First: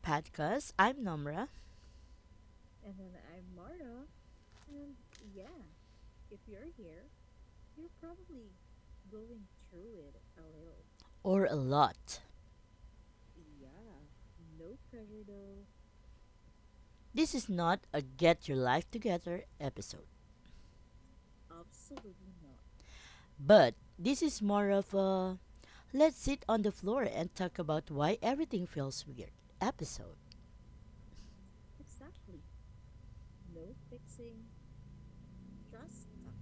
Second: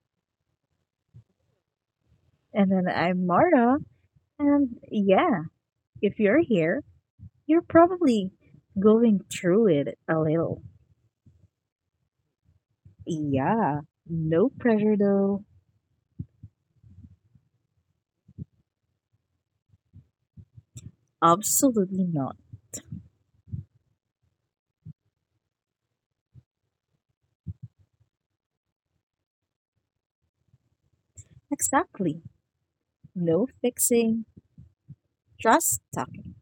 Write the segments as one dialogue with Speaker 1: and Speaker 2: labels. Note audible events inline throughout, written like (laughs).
Speaker 1: podcast. I'm Nomra,
Speaker 2: And then I'm Mara. And yeah, if you're here, you're probably going through it a little.
Speaker 1: or a lot.
Speaker 2: Yeah, no pressure though.
Speaker 1: This is not a get your life together episode,
Speaker 2: Absolutely not.
Speaker 1: but this is more of a let's sit on the floor and talk about why everything feels weird episode.
Speaker 2: Exactly. No fixing, just talking.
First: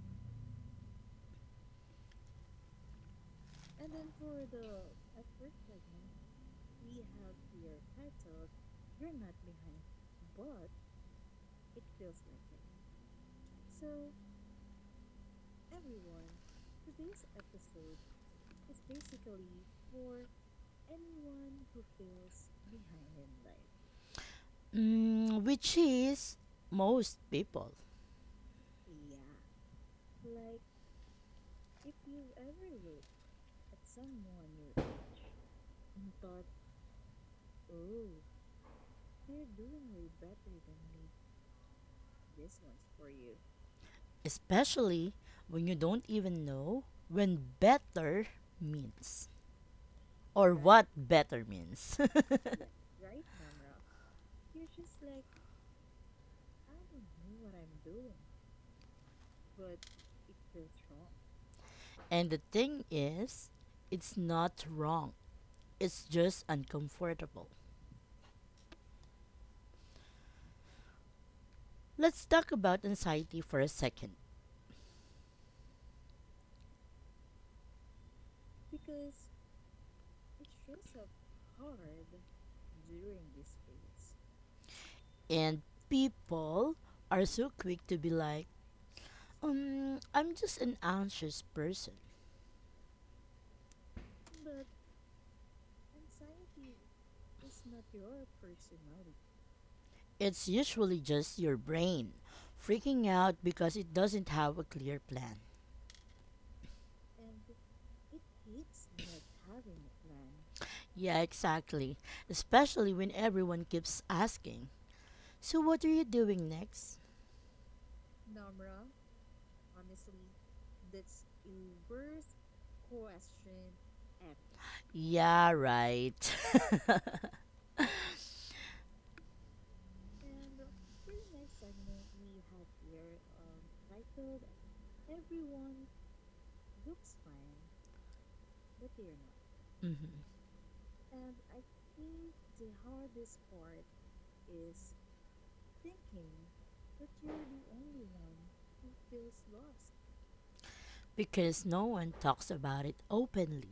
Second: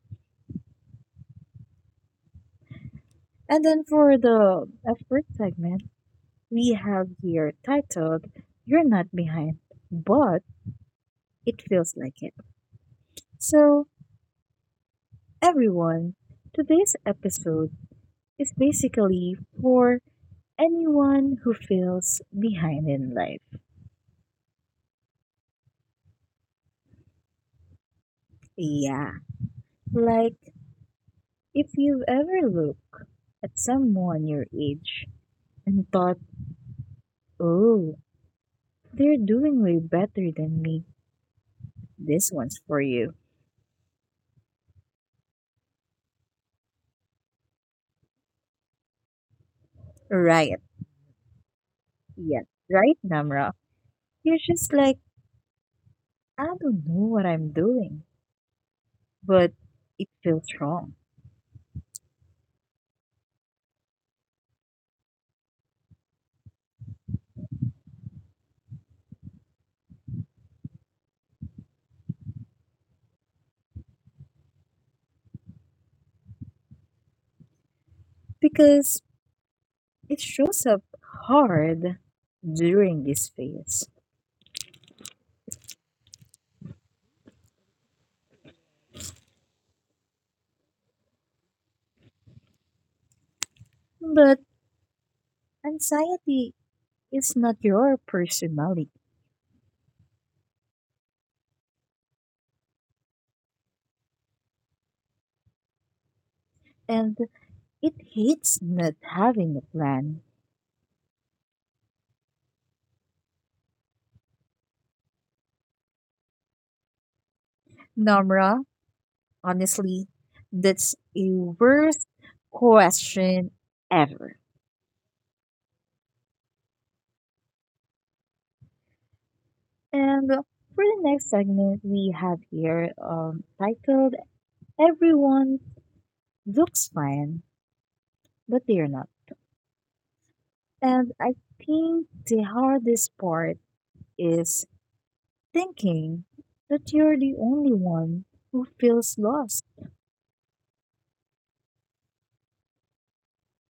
Speaker 2: And then for the expert segment, we have here titled, You're Not Behind, but it feels like it. So, everyone, today's episode is basically for anyone who feels behind in life.
Speaker 1: Which is most people,
Speaker 2: Yeah. Like, if you've ever looked at someone your age and thought, oh, they're doing way better than me, this one's for you.
Speaker 1: especially when you don't even know when better means or
Speaker 2: Right.
Speaker 1: what better means.
Speaker 2: Yeah. Right, Namra? You're just like, I don't know what I'm doing, but it feels wrong
Speaker 1: (laughs) And the thing is, it's not wrong. It's just uncomfortable. Let's talk about anxiety for a second.
Speaker 2: because it shows up hard during this phase.
Speaker 1: And people are so quick to be like, I'm just an anxious person.
Speaker 2: But anxiety is not your personality
Speaker 1: It's usually just your brain freaking out because it doesn't have a clear plan.
Speaker 2: and it hates not having a plan.
Speaker 1: Yeah, exactly. Especially when everyone keeps asking, so what are you doing next?
Speaker 2: Namra, honestly, that's a worst question ever.
Speaker 1: Yeah, right. (laughs)
Speaker 2: And for the next segment we have here titled Everyone Looks Fine, but They're Not.
Speaker 1: Mhm.
Speaker 2: And I think the hardest part is thinking that you're the only one who feels lost.
Speaker 1: Because no one talks about it openly,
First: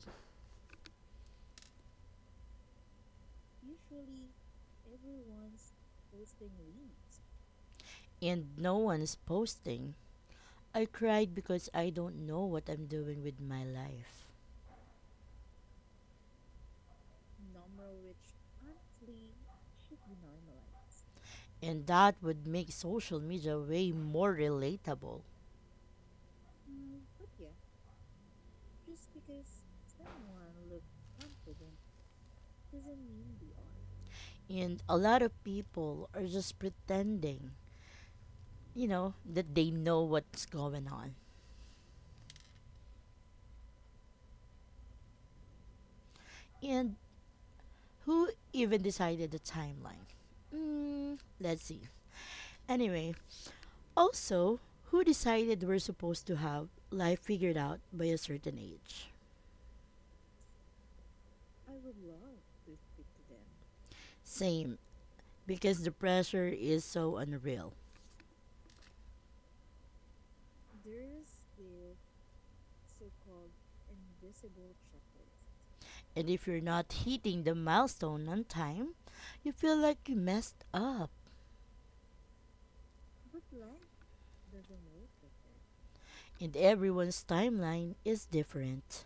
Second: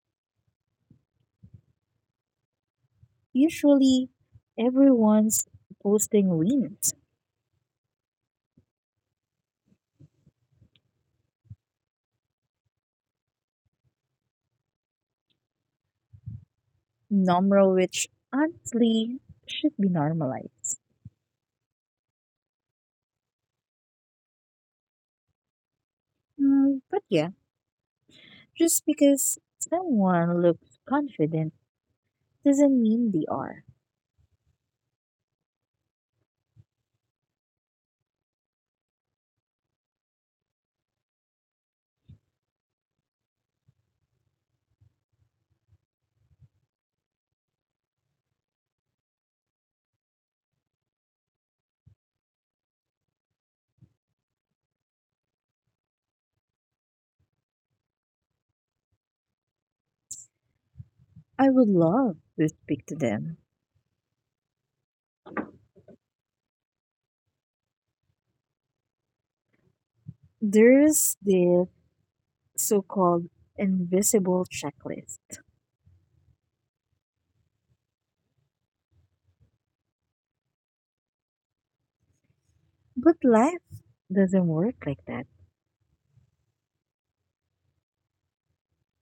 Speaker 2: Usually everyone's posting wins.
Speaker 1: and no one's posting I cried because I don't know what I'm doing with my life.
Speaker 2: Normal, which honestly should be normalized.
Speaker 1: And that would make social media way more relatable.
Speaker 2: Mm, but yeah, just because someone looks confident doesn't mean they are.
Speaker 1: And a lot of people are just pretending, that they know what's going on. And who even decided the timeline? Let's see. Anyway, also, who decided we're supposed to have life figured out by a certain age?
Speaker 2: I would love to speak to them.
Speaker 1: Same, because the pressure is so unreal.
Speaker 2: There's this so called invisible checklist,
Speaker 1: And if you're not hitting the milestone on time, you feel like you messed up.
Speaker 2: but life doesn't work like that.
Speaker 1: And everyone's timeline is different.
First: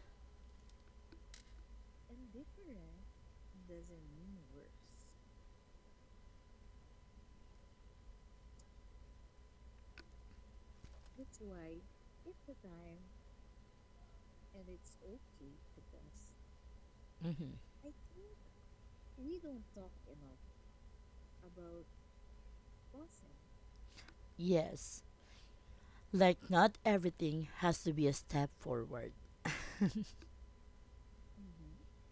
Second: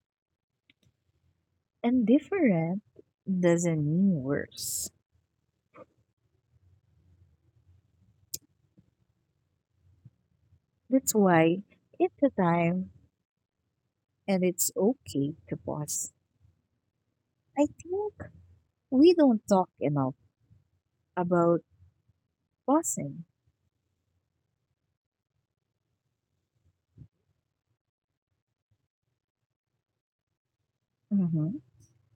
Speaker 2: And different doesn't mean worse. That's why it's a time and it's okay to pause.
Speaker 1: Mhm.
Speaker 2: I think we don't talk enough about pausing.
Speaker 1: Yes, like not everything has to be a step forward (laughs)
Speaker 2: Mm-hmm.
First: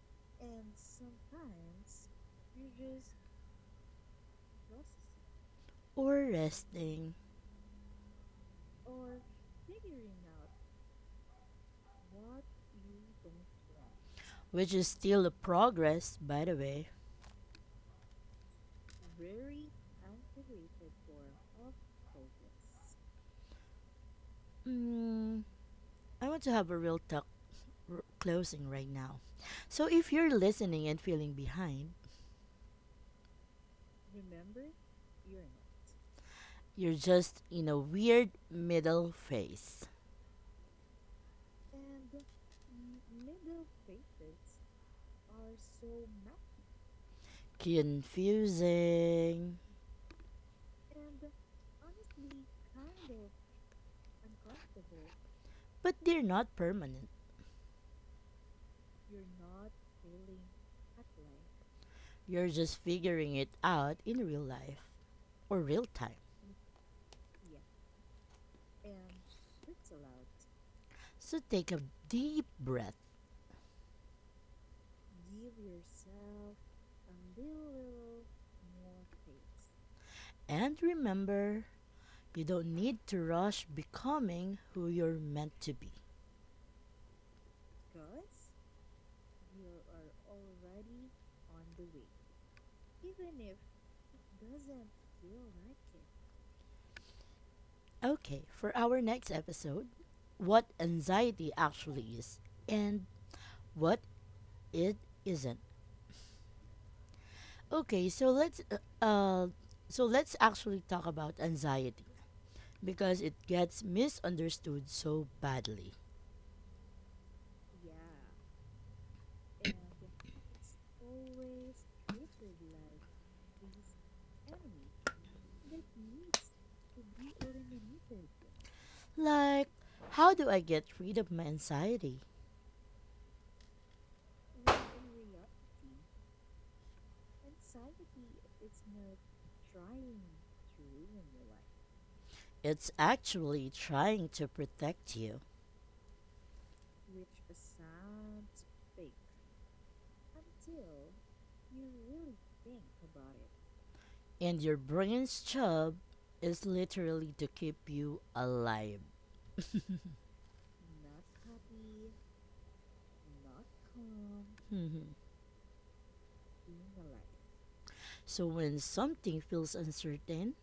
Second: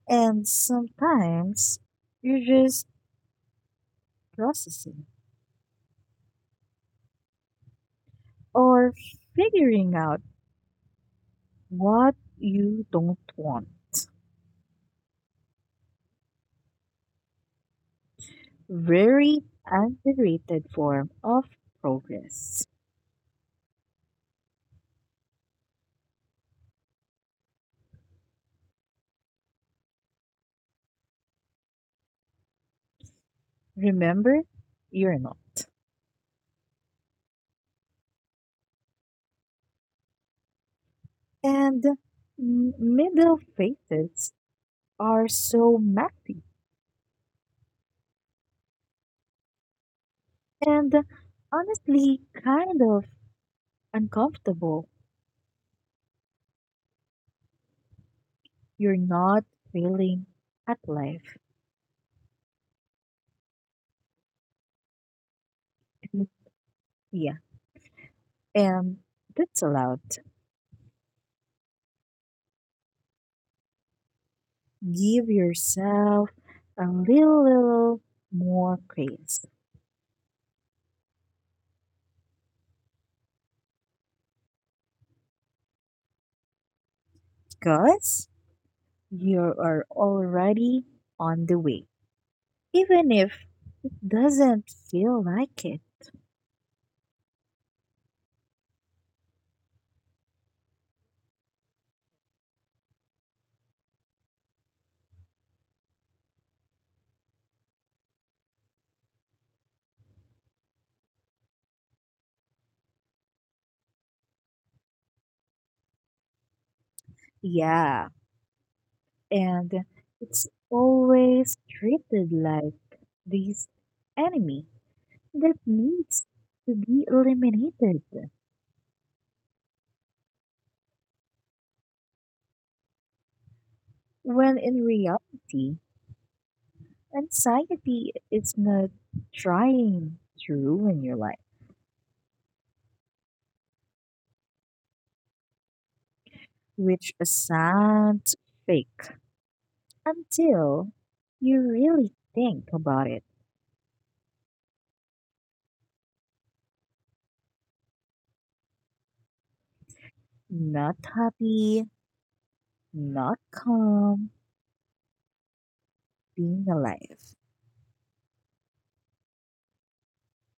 Speaker 2: And sometimes you're just processing
Speaker 1: or resting,
Speaker 2: or figuring out what you don't want.
Speaker 1: which is still a progress, by the way.
Speaker 2: Very underrated form of progress.
Speaker 1: Mm, I want to have a real talk closing right now. So if you're listening and feeling behind,
Speaker 2: Remember, you're not.
Speaker 1: you're just in a weird middle phase.
Speaker 2: And middle phases are so messy
Speaker 1: Confusing,
Speaker 2: and honestly kind of uncomfortable.
Speaker 1: but they're not permanent.
Speaker 2: You're not failing at life. (laughs)
Speaker 1: You're just figuring it out in real life or real time.
Speaker 2: Yeah. And that's allowed.
Speaker 1: So take a deep breath
Speaker 2: Give yourself a little, little more grace
Speaker 1: and remember you don't need to rush becoming who you're meant to be.
Speaker 2: because you are already on the way, even if it doesn't feel like it.
Speaker 1: Okay, for our next episode, what anxiety actually is and what it isn't. Okay, so let's actually talk about anxiety because it gets misunderstood so badly.
Speaker 2: Yeah, and it's always treated like this enemy that needs to be eliminated,
Speaker 1: Like, how do I get rid of my anxiety?
Speaker 2: when in reality, anxiety is not trying to ruin your life,
Speaker 1: It's actually trying to protect you.
Speaker 2: which sounds fake until you really think about it.
Speaker 1: And your brain's job is literally to keep you alive.
Speaker 2: Not happy, not calm,
Speaker 1: Mhm.
Speaker 2: being alive.
Speaker 1: So when something feels uncertain,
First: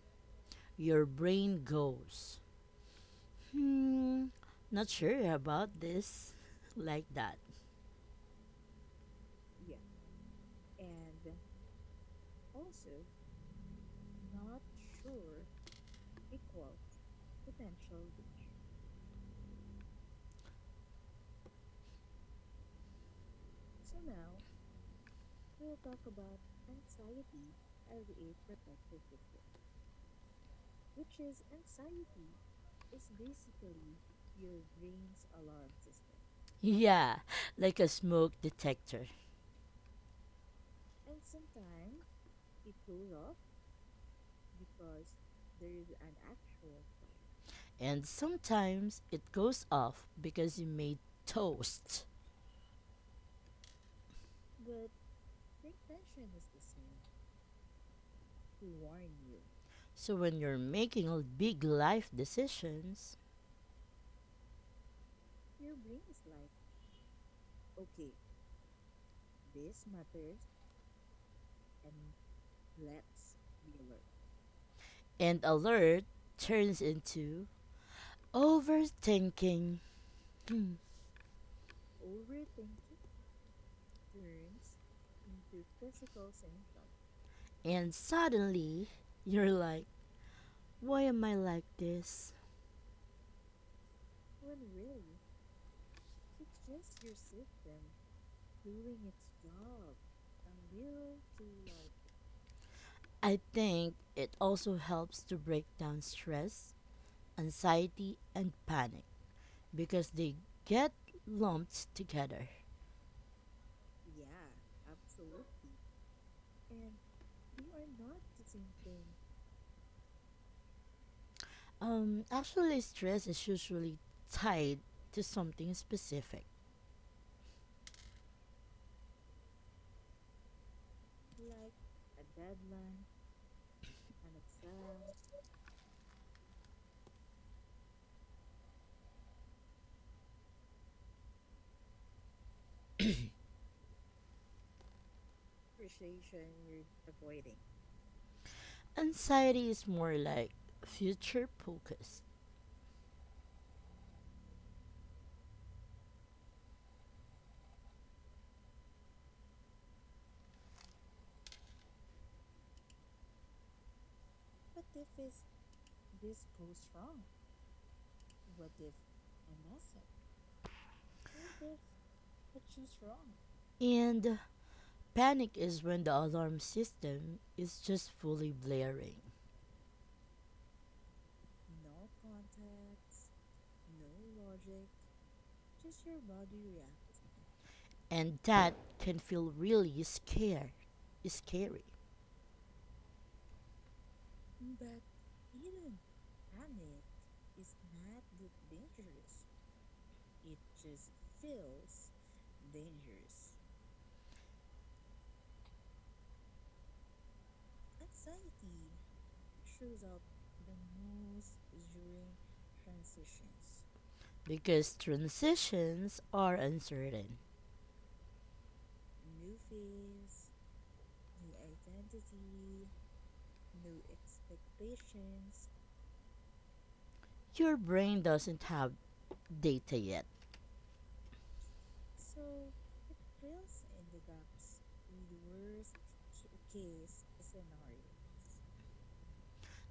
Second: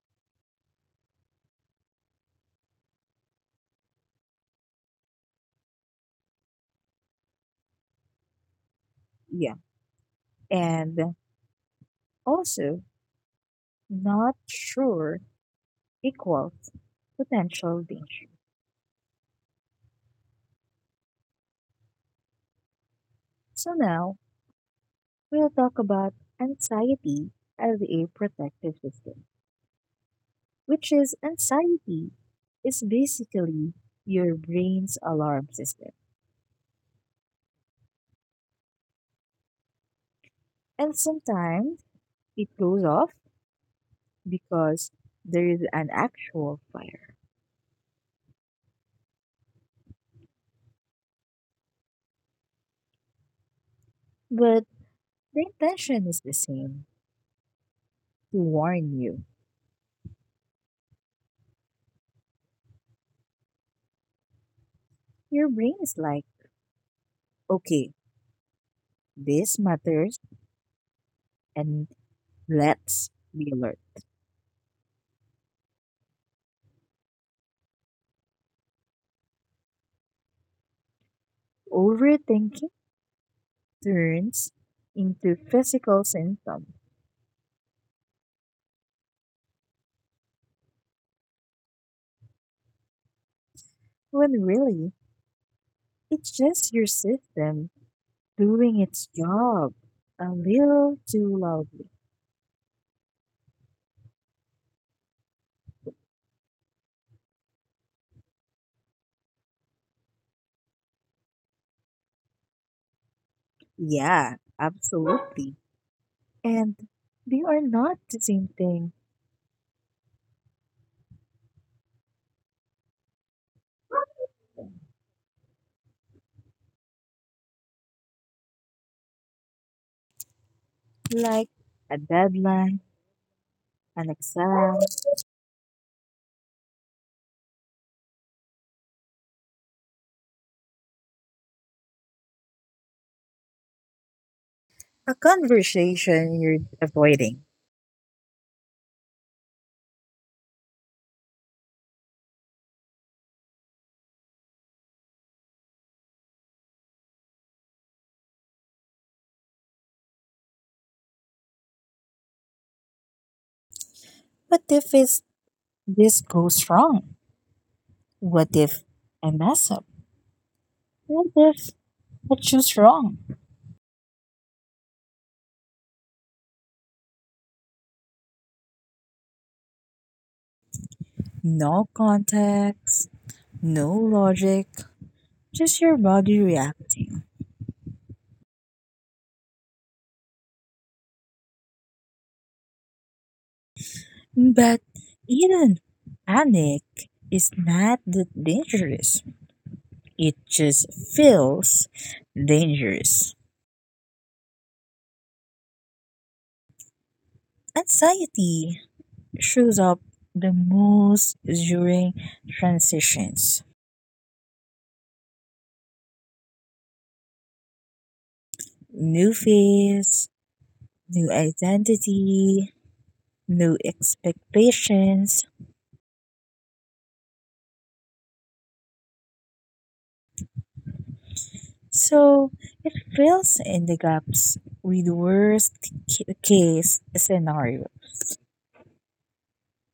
Speaker 1: your brain goes, hmm, not sure about this, (laughs) like that.
Speaker 2: Yeah. And also not sure equals potential danger. So now we'll talk about anxiety as a protective system, which is anxiety is basically your brain's alarm system.
Speaker 1: Yeah, like a smoke detector.
Speaker 2: And sometimes it goes off because there is an actual fire.
Speaker 1: And sometimes it goes off because you made toast.
Speaker 2: But the intention is the same, to warn you.
Speaker 1: So when you're making big life decisions,
Speaker 2: Your brain is like, okay, this matters and let's be alert.
Speaker 1: and alert turns into overthinking, (clears throat) Hmm.
Speaker 2: Overthinking turns into physical symptom
Speaker 1: And suddenly you're like, why am I like this?
Speaker 2: when really it's just your system doing its job a little too loudly.
Speaker 1: I think it also helps to break down stress, anxiety, and panic because they get lumped together.
Speaker 2: Yeah, absolutely. And they are not the same thing,
Speaker 1: Actually, stress is usually tied to something specific.
Speaker 2: like a deadline, an exam, a conversation you're avoiding.
Speaker 1: Anxiety is more like future focus.
Speaker 2: What if it's, this goes wrong? What if I mess up? What if I choose wrong?
Speaker 1: And panic is when the alarm system is just fully blaring.
Speaker 2: No context, no logic, just your body reacting.
Speaker 1: And that can feel really scary
Speaker 2: But even panic is not that dangerous. It just feels dangerous. Anxiety shows up the most during transitions.
Speaker 1: because transitions are uncertain.
Speaker 2: New phase, new identity, new expectations.
Speaker 1: Your brain doesn't have data yet.
Speaker 2: So it fills in the gaps with worst case scenario.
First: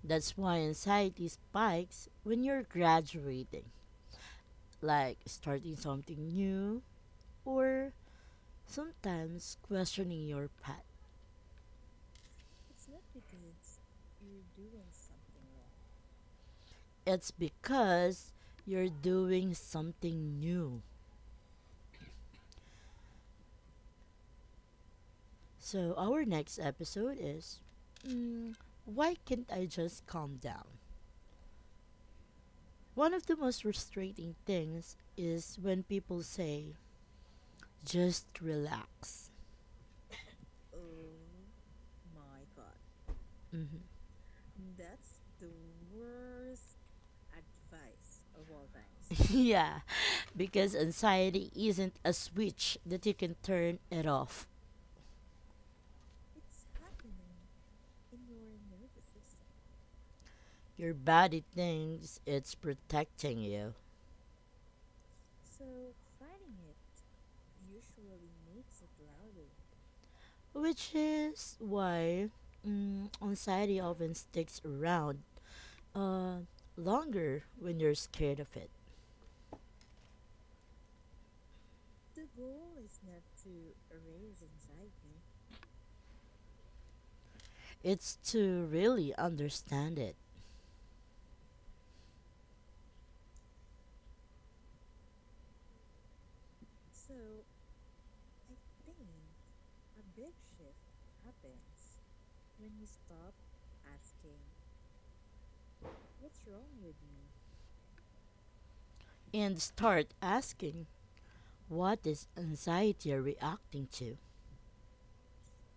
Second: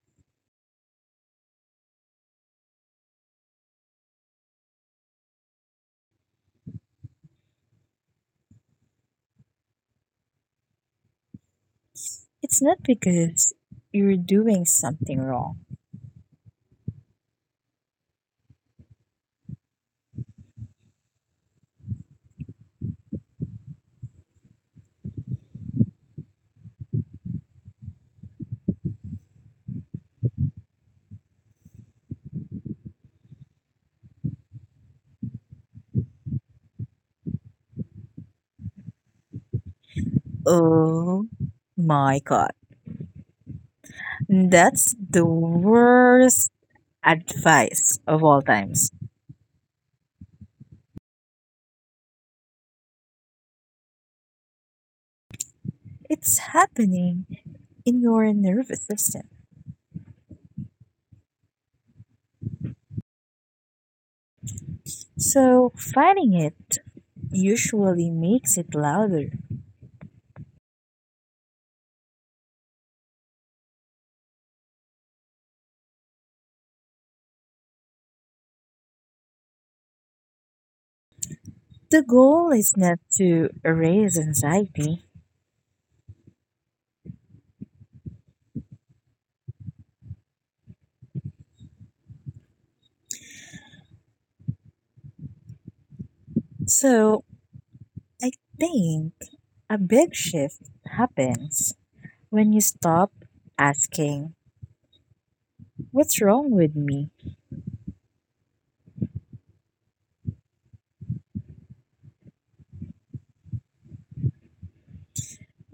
Speaker 1: That's why anxiety spikes when you're graduating, like starting something new or sometimes questioning your path.
Speaker 2: It's not because you're doing something wrong.
Speaker 1: It's because you're doing something new. So, our next episode is mm, Why Can't I Just Calm Down? One of the most frustrating things is when people say, just relax.
Speaker 2: Oh my god.
Speaker 1: Mhm.
Speaker 2: That's the worst advice of all times.
Speaker 1: (laughs) Yeah, because anxiety isn't a switch that you can turn it off.
Speaker 2: It's happening in your nervous system.
Speaker 1: Your body thinks it's protecting you,
Speaker 2: So, fighting it usually makes it louder.
Speaker 1: which is why anxiety often sticks around uh, longer when you're scared of it.
Speaker 2: The goal is not to erase anxiety.
Speaker 1: It's to really understand it
Speaker 2: So, I think a big shift happens when you stop asking, what's wrong with me?
Speaker 1: and start asking what is anxiety reacting to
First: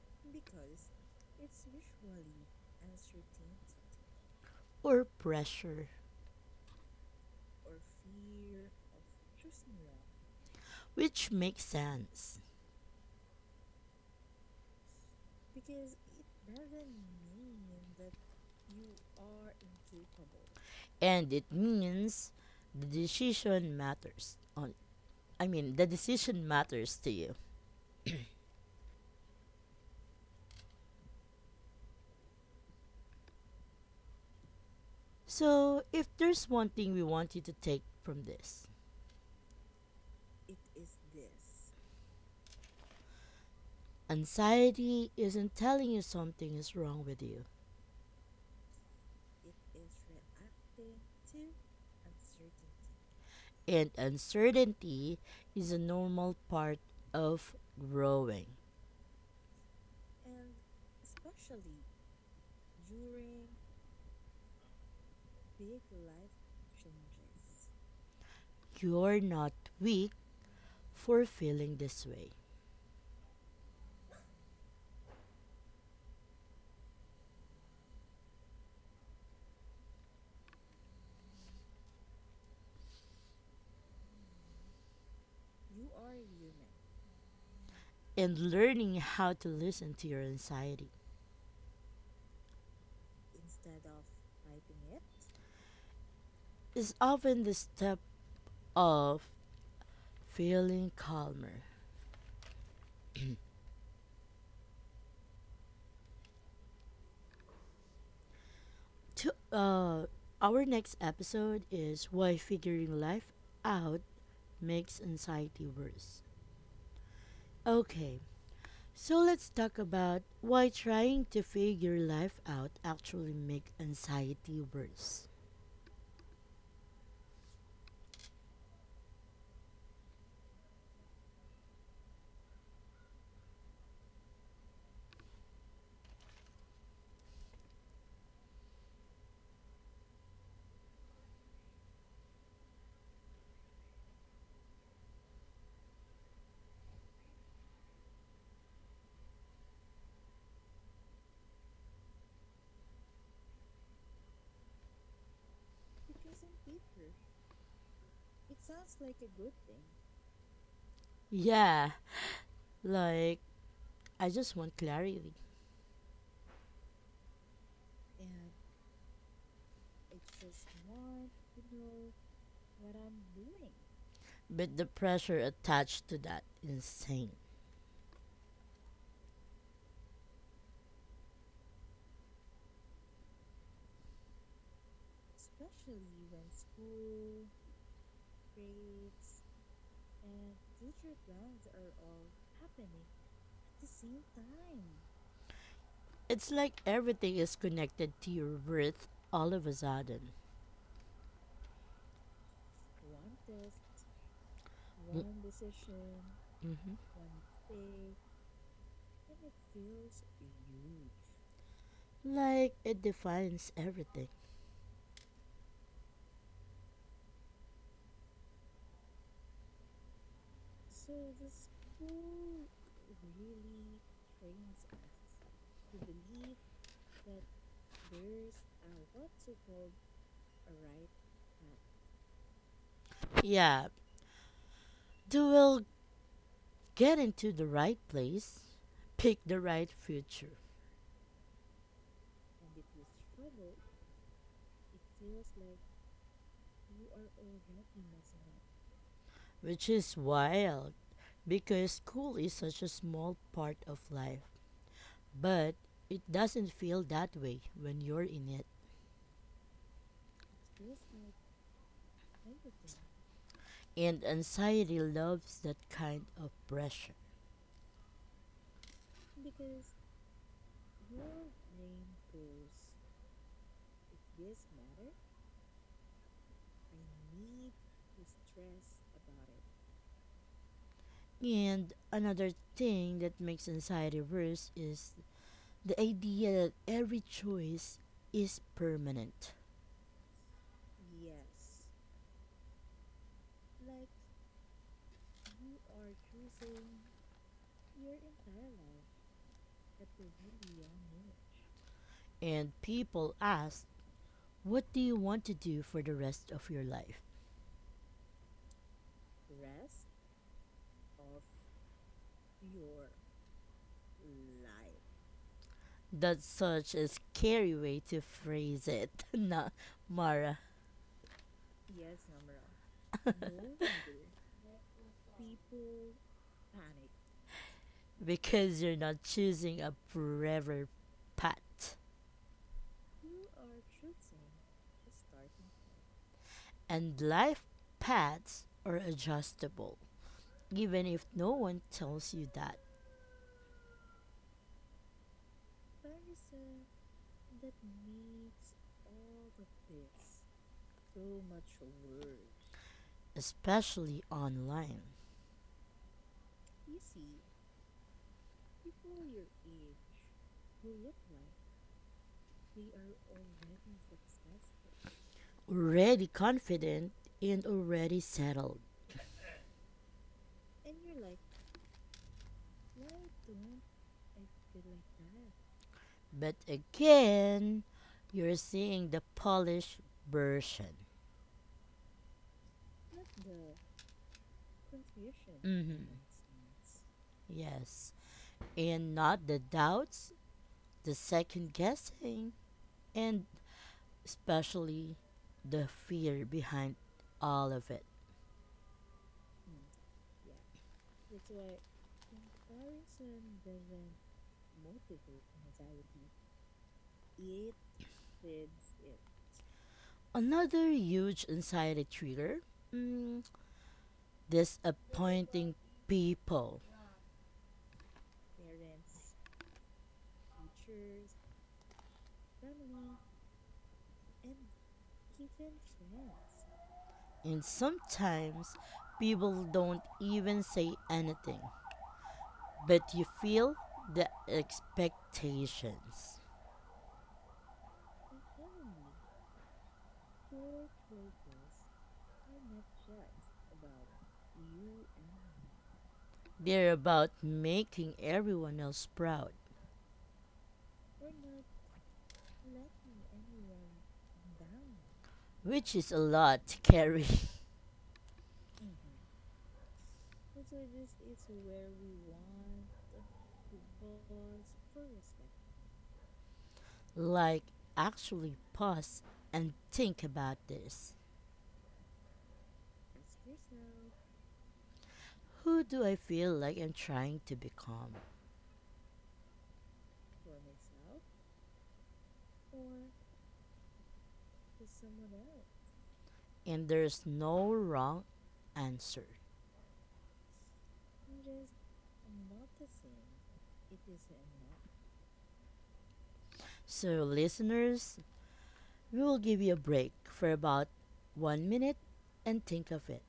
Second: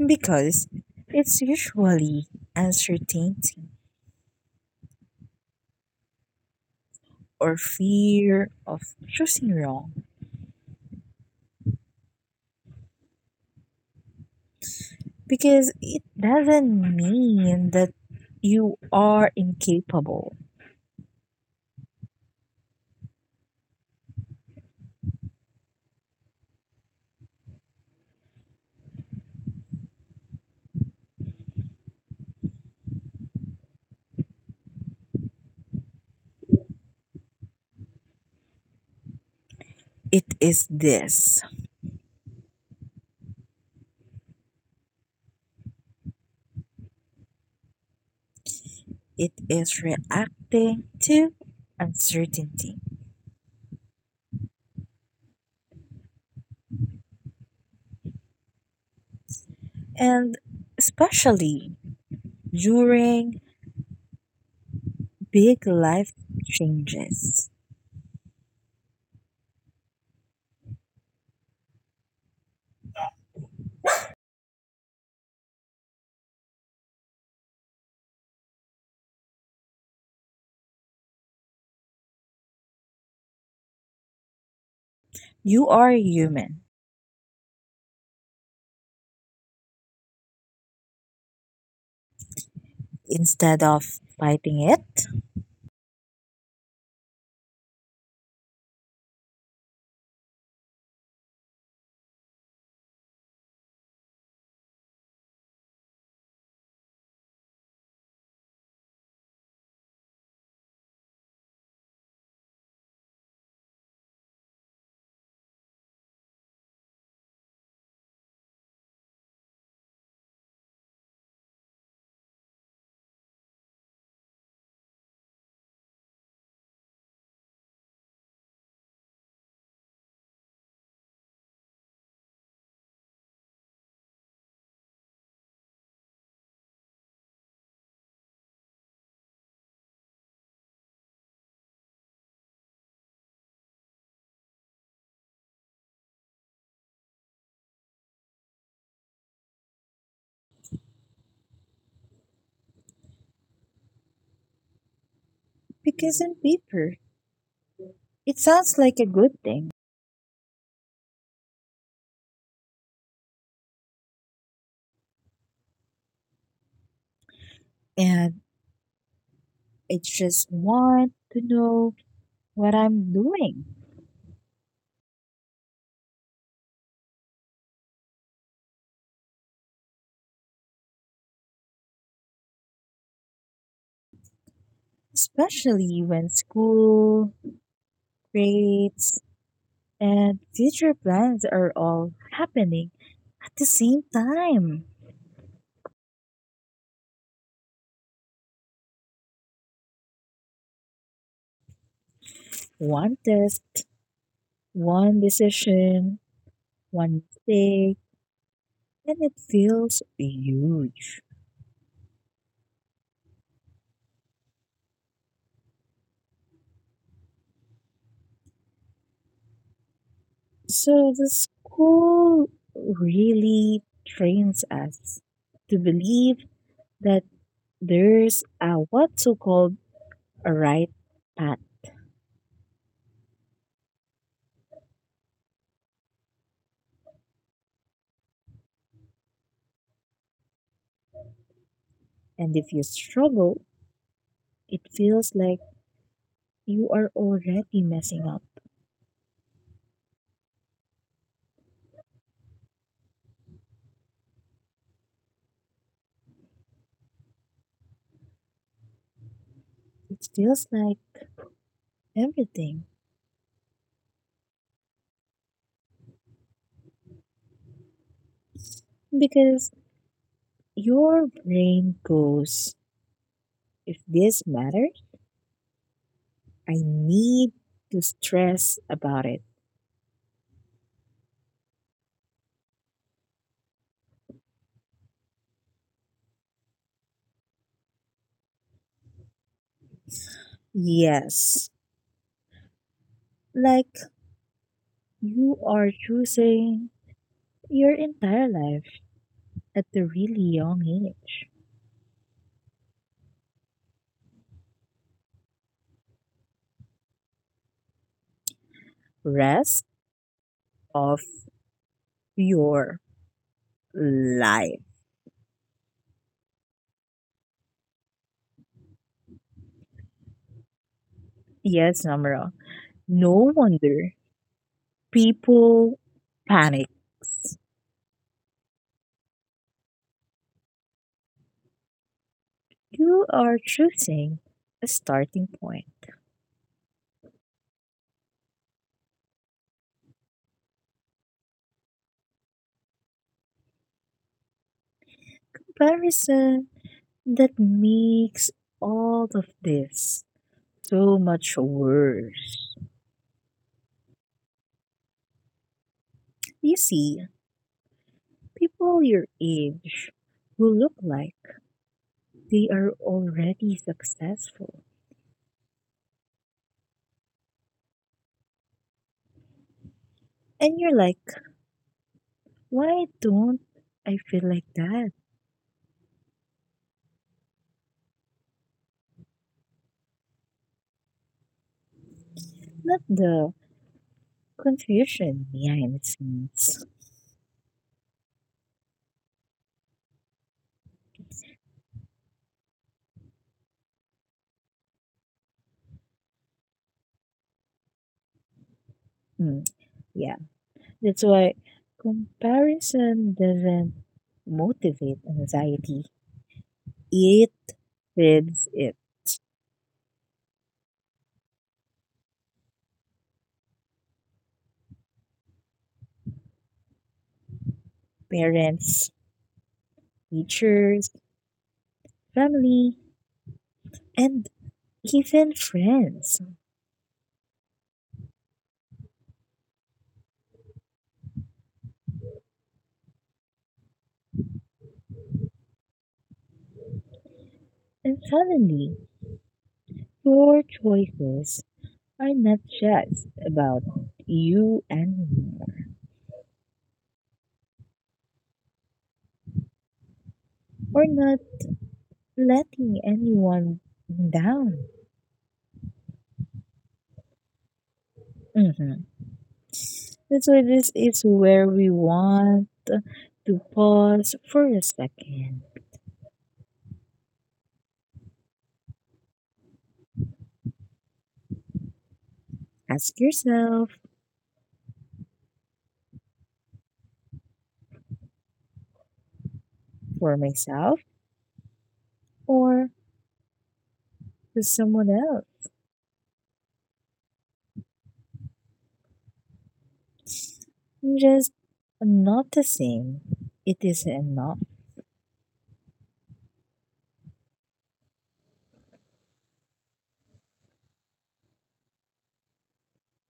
Speaker 2: Because it's usually uncertainty
Speaker 1: or pressure,
Speaker 2: or fear of choosing wrong.
Speaker 1: which makes sense.
Speaker 2: Because it doesn't mean that you are incapable.
Speaker 1: And it means the decision matters. The decision matters to you. So, if there's one thing we want you to take from this,
Speaker 2: It is this,
Speaker 1: anxiety isn't telling you something is wrong with you,
Speaker 2: it is reacting to uncertainty,
Speaker 1: and uncertainty is a normal part of growing.
Speaker 2: and especially during big life changes.
Speaker 1: You're not weak for feeling this way.
Speaker 2: You are human
Speaker 1: And learning how to listen to your anxiety
Speaker 2: instead of fighting it,
Speaker 1: is often the step of feeling calmer. To our next episode is why figuring life out makes anxiety worse. Okay, so let's talk about why trying to figure life out actually makes anxiety worse.
Speaker 2: because on paper, it sounds like a good thing,
Speaker 1: Yeah, like I just want clarity.
Speaker 2: and I just want to know what I'm doing,
Speaker 1: But the pressure attached to that is insane.
Speaker 2: especially when school, grades, and future plans are all happening at the same time.
Speaker 1: It's like everything is connected to your worth all of a sudden.
Speaker 2: One test, one decision,
Speaker 1: Mhm.
Speaker 2: one mistake, and it feels huge.
Speaker 1: Like it defines everything.
Speaker 2: So the school really trains us to believe that there's a what so called a right path.
Speaker 1: Yeah, you will get into the right place, pick the right future,
Speaker 2: And if you struggle, it feels like you are already messing up.
Speaker 1: which is wild because school is such a small part of life. But it doesn't feel that way when you're in it.
Speaker 2: It feels like everything
Speaker 1: And anxiety loves that kind of pressure.
Speaker 2: because your brain goes, if this matters, I need to stress about it.
Speaker 1: And another thing that makes anxiety worse is the idea that every choice is permanent.
Speaker 2: Yes, like you are choosing your entire life at a really young age.
Speaker 1: And people ask, what do you want to do for the rest of your life?
Speaker 2: Rest of your life.
Speaker 1: That's such a scary way to phrase it, (laughs) na Mara,
Speaker 2: Yes, Namra. No wonder people panic.
Speaker 1: because you're not choosing a forever path.
Speaker 2: You are choosing a starting point.
Speaker 1: And life paths are adjustable, even if no one tells you that,
Speaker 2: Comparison that makes all of this so much worse.
Speaker 1: especially online.
Speaker 2: You see, people your age who look like they are already successful.
Speaker 1: Already confident and already settled.
Speaker 2: And you're like, why don't I feel like that?
Speaker 1: But again, you're seeing the polished version.
Speaker 2: Not the confusion behind
Speaker 1: Hmm.
Speaker 2: the scenes.
Speaker 1: Yes. And not the doubts, the second guessing, and especially the fear behind all of it.
Speaker 2: Mm, yeah, that's why comparison doesn't motivate anxiety, it feeds it.
Speaker 1: Another huge anxiety trigger mm, disappointing people.
Speaker 2: Parents, teachers, family, and even friends.
Speaker 1: And sometimes people don't even say anything. But you feel the expectations.
Speaker 2: And suddenly, your choices are not just about you anymore
Speaker 1: They're about making everyone else proud,
Speaker 2: or not letting anyone down.
Speaker 1: which is a lot to carry.
Speaker 2: Mhm. That's why this is where we want to pause for a second.
Speaker 1: (laughs) Like, actually pause and think about this.
Speaker 2: Ask yourself,
Speaker 1: Who do I feel like I'm trying to become?
Speaker 2: for myself or for someone else.
Speaker 1: And there's no wrong answer.
Speaker 2: Just noticing it is enough.
Speaker 1: So, listeners, we will give you a break for about one minute and think of it.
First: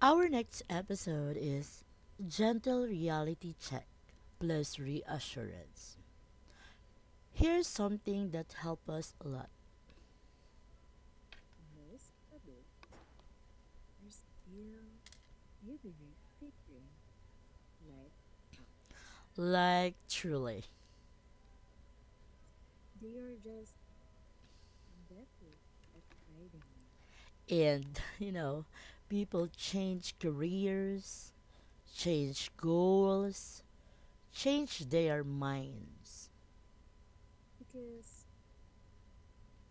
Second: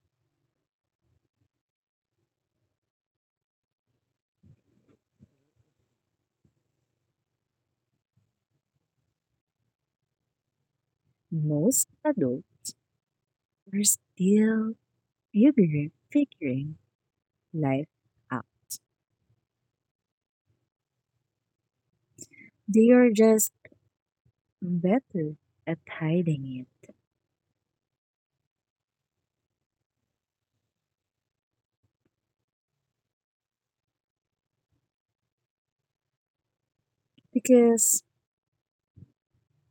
Speaker 1: Our next episode is Gentle Reality Check plus Reassurance. Here's something that helped us a lot.
Speaker 2: Most adults are still figuring life out.
Speaker 1: Like, truly.
Speaker 2: They are just better at hiding it.
Speaker 1: And, (laughs) people change careers, change goals, change their minds.
Speaker 2: Because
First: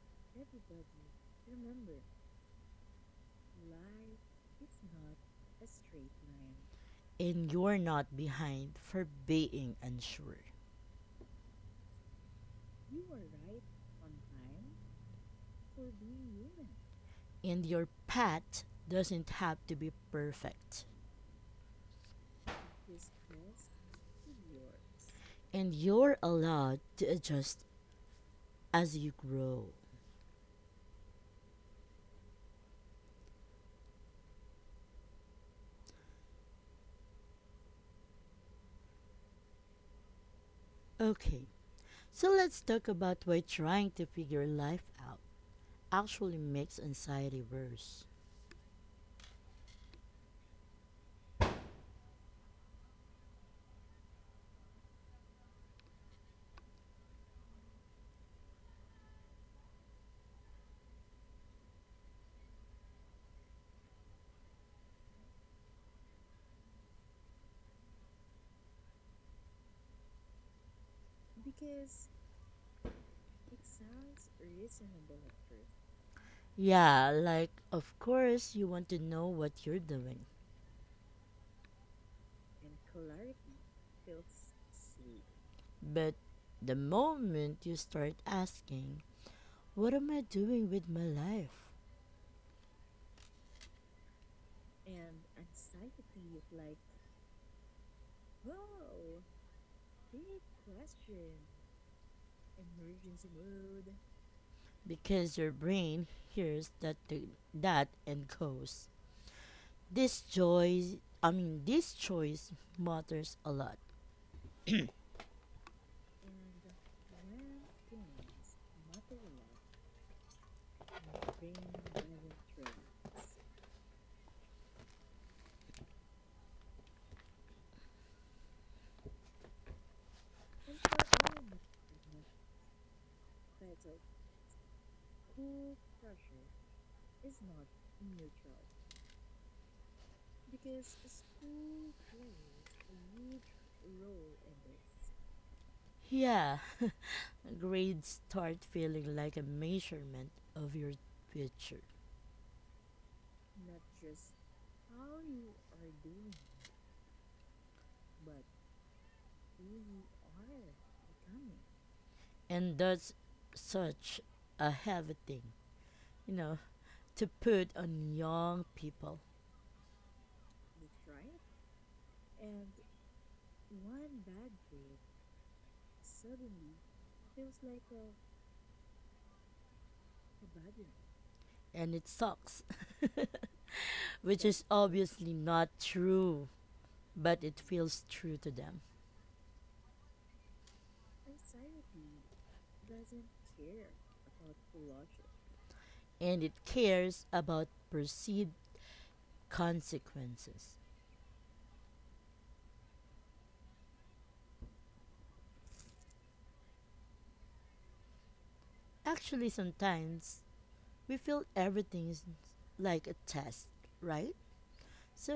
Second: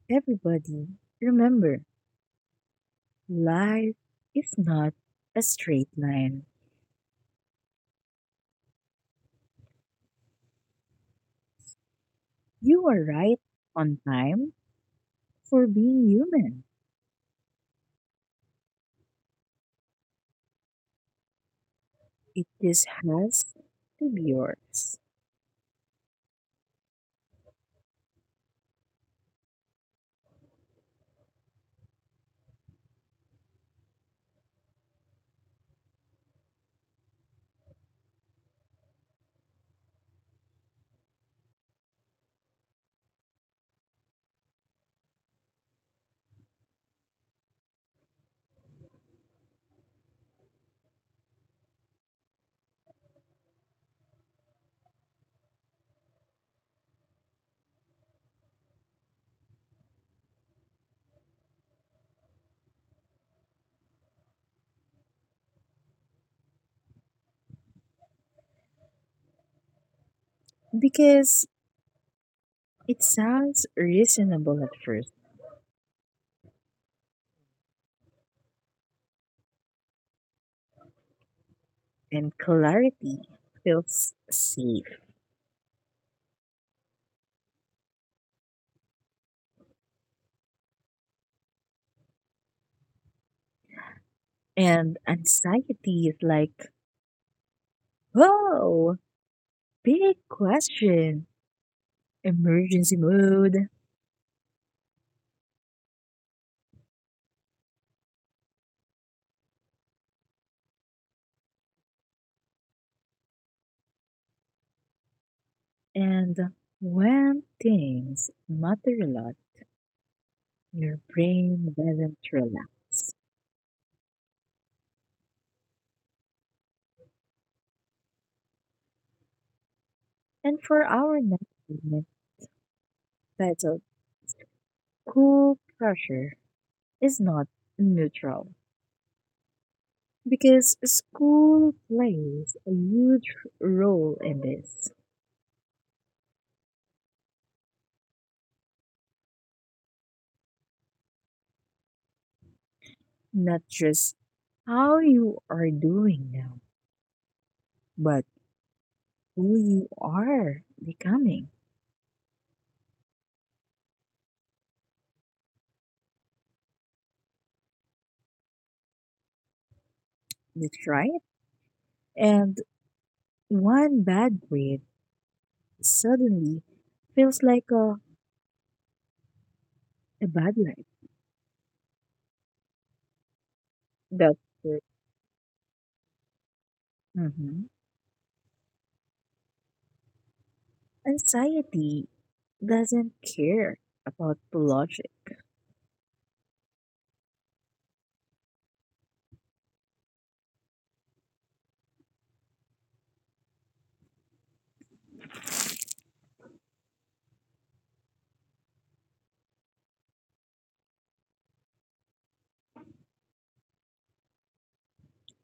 Speaker 2: everybody, remember, life is not a straight line.
Speaker 1: And you're not behind for being unsure.
Speaker 2: You are right on time for being human.
Speaker 1: And your path doesn't have to be perfect.
Speaker 2: It just has to be yours.
Speaker 1: And you're allowed to adjust as you grow. Okay, so let's talk about why trying to figure life out actually makes anxiety worse.
Speaker 2: Because it sounds reasonable at first,
Speaker 1: Yeah, like, of course, you want to know what you're doing,
Speaker 2: and clarity feels safe.
Speaker 1: but the moment you start asking, what am I doing with my life?
Speaker 2: And anxiety is like, whoa, big question, emergency mode.
Speaker 1: Because your brain hears that and goes, This choice, I mean, this choice matters a lot.
Speaker 2: And when things matter a lot, your brain doesn't relax. And for our next segment titled School Pressure is Not Neutral, because school plays a huge role in this.
Speaker 1: Yeah, grades start feeling like a measurement of your future.
Speaker 2: Not just how you are doing now, but who you are becoming.
Speaker 1: And that's such a heavy thing, you know, to put on young people.
Speaker 2: That's right. And one bad grade suddenly feels like a bad life.
Speaker 1: And it sucks, (laughs)
Speaker 2: That's
Speaker 1: which is
Speaker 2: true.
Speaker 1: obviously not true, but it
Speaker 2: Hmm.
Speaker 1: feels true to them.
Speaker 2: Anxiety doesn't care about logic.
Speaker 1: And it cares about perceived consequences. Actually, sometimes we feel everything is like a test, right?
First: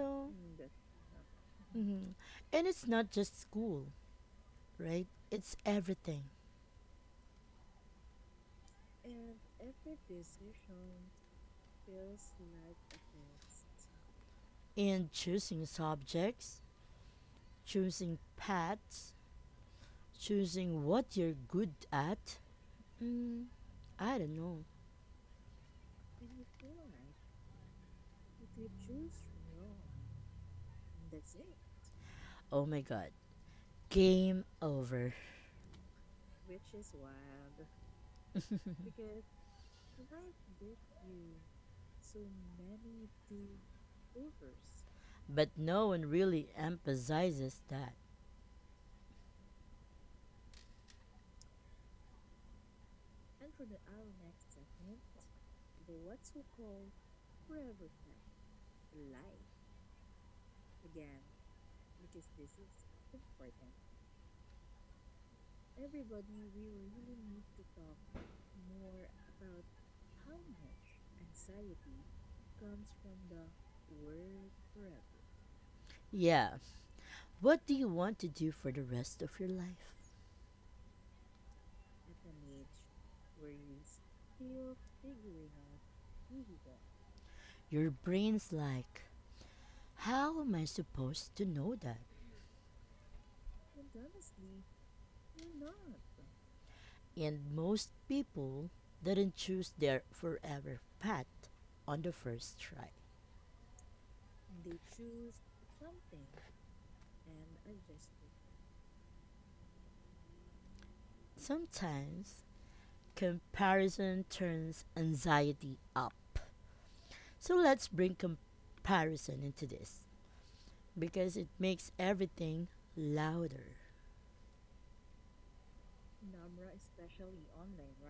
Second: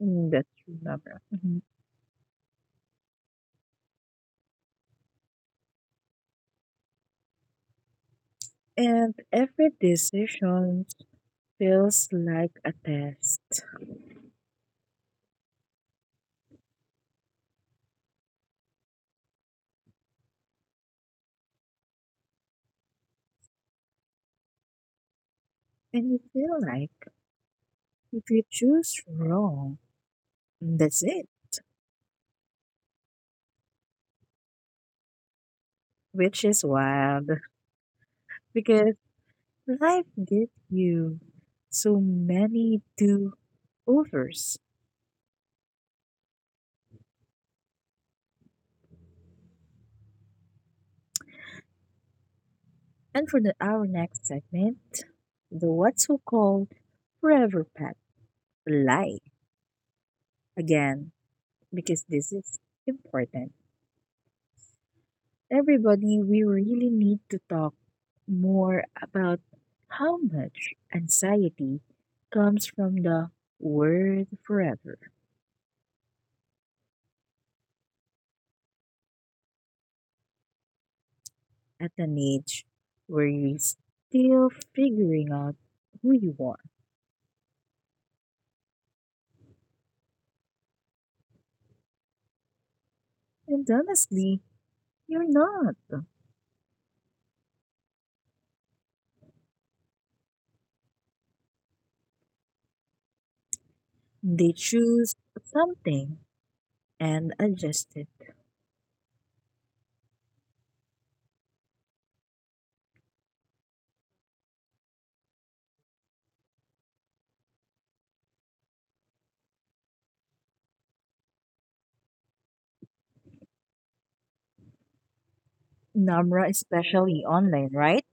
Speaker 2: Mm, that's true, Navra. Mhm.
Speaker 1: mhm. And it's not just school, right? It's everything.
Speaker 2: And every decision feels like a test.
Speaker 1: And choosing subjects, choosing paths, choosing what you're good at. Mm, I don't know.
Speaker 2: And you feel like if you choose wrong, that's it,
Speaker 1: Oh my god. Game over.
Speaker 2: which is wild. (laughs)
Speaker 1: (laughs)
Speaker 2: Because life gives you so many do overs.
Speaker 1: But no one really emphasizes that.
Speaker 2: And for the, our next segment, the what's so called forever pack. Lie again, because this is important. Everybody, we really need to talk more about how much anxiety comes from the word forever
Speaker 1: Yeah. What do you want to do for the rest of your life?
Speaker 2: at an age where you're still figuring out who you are.
Speaker 1: Your brain's like, how am I supposed to know that?
Speaker 2: And honestly, you're not.
Speaker 1: And most people didn't choose their forever path on the first try.
Speaker 2: They choose something and adjust it.
Speaker 1: Sometimes comparison turns anxiety up. So let's bring comparison into this because it makes everything louder.
Speaker 2: Namra, especially online, right?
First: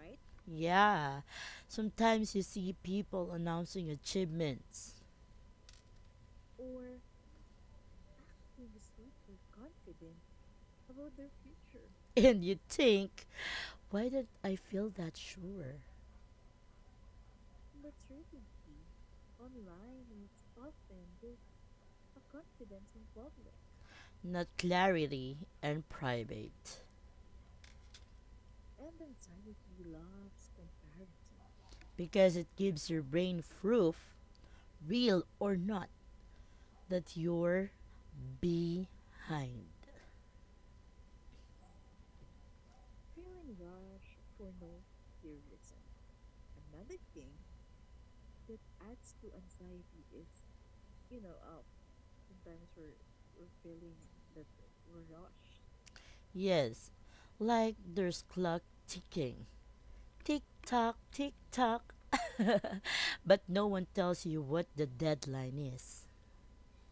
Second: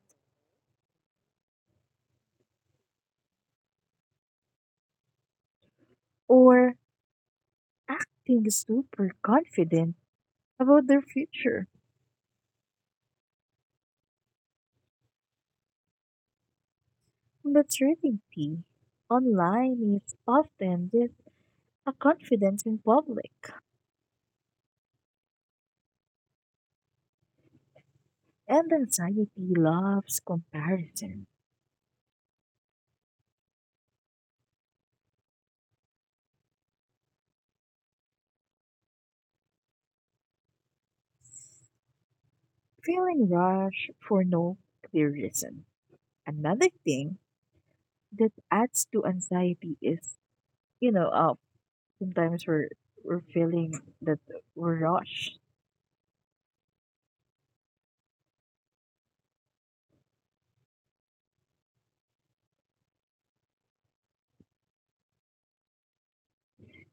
Speaker 1: Yeah, sometimes you see people announcing achievements
Speaker 2: Or acting super confident about their future.
Speaker 1: (laughs) and you think, why did I feel that sure?
Speaker 2: But certainty online is often with a confidence in public,
Speaker 1: Not clarity and private
Speaker 2: and anxiety loves comparison,
Speaker 1: because it gives your brain proof, real or not, that you're behind.
Speaker 2: feeling rushed for no clear reason. Another thing that adds to anxiety is, you know, sometimes we're feeling that we're rushed.
Speaker 1: Yes, like there's clock ticking. Tick tock, tick tock. (laughs) But no one tells you what the deadline is.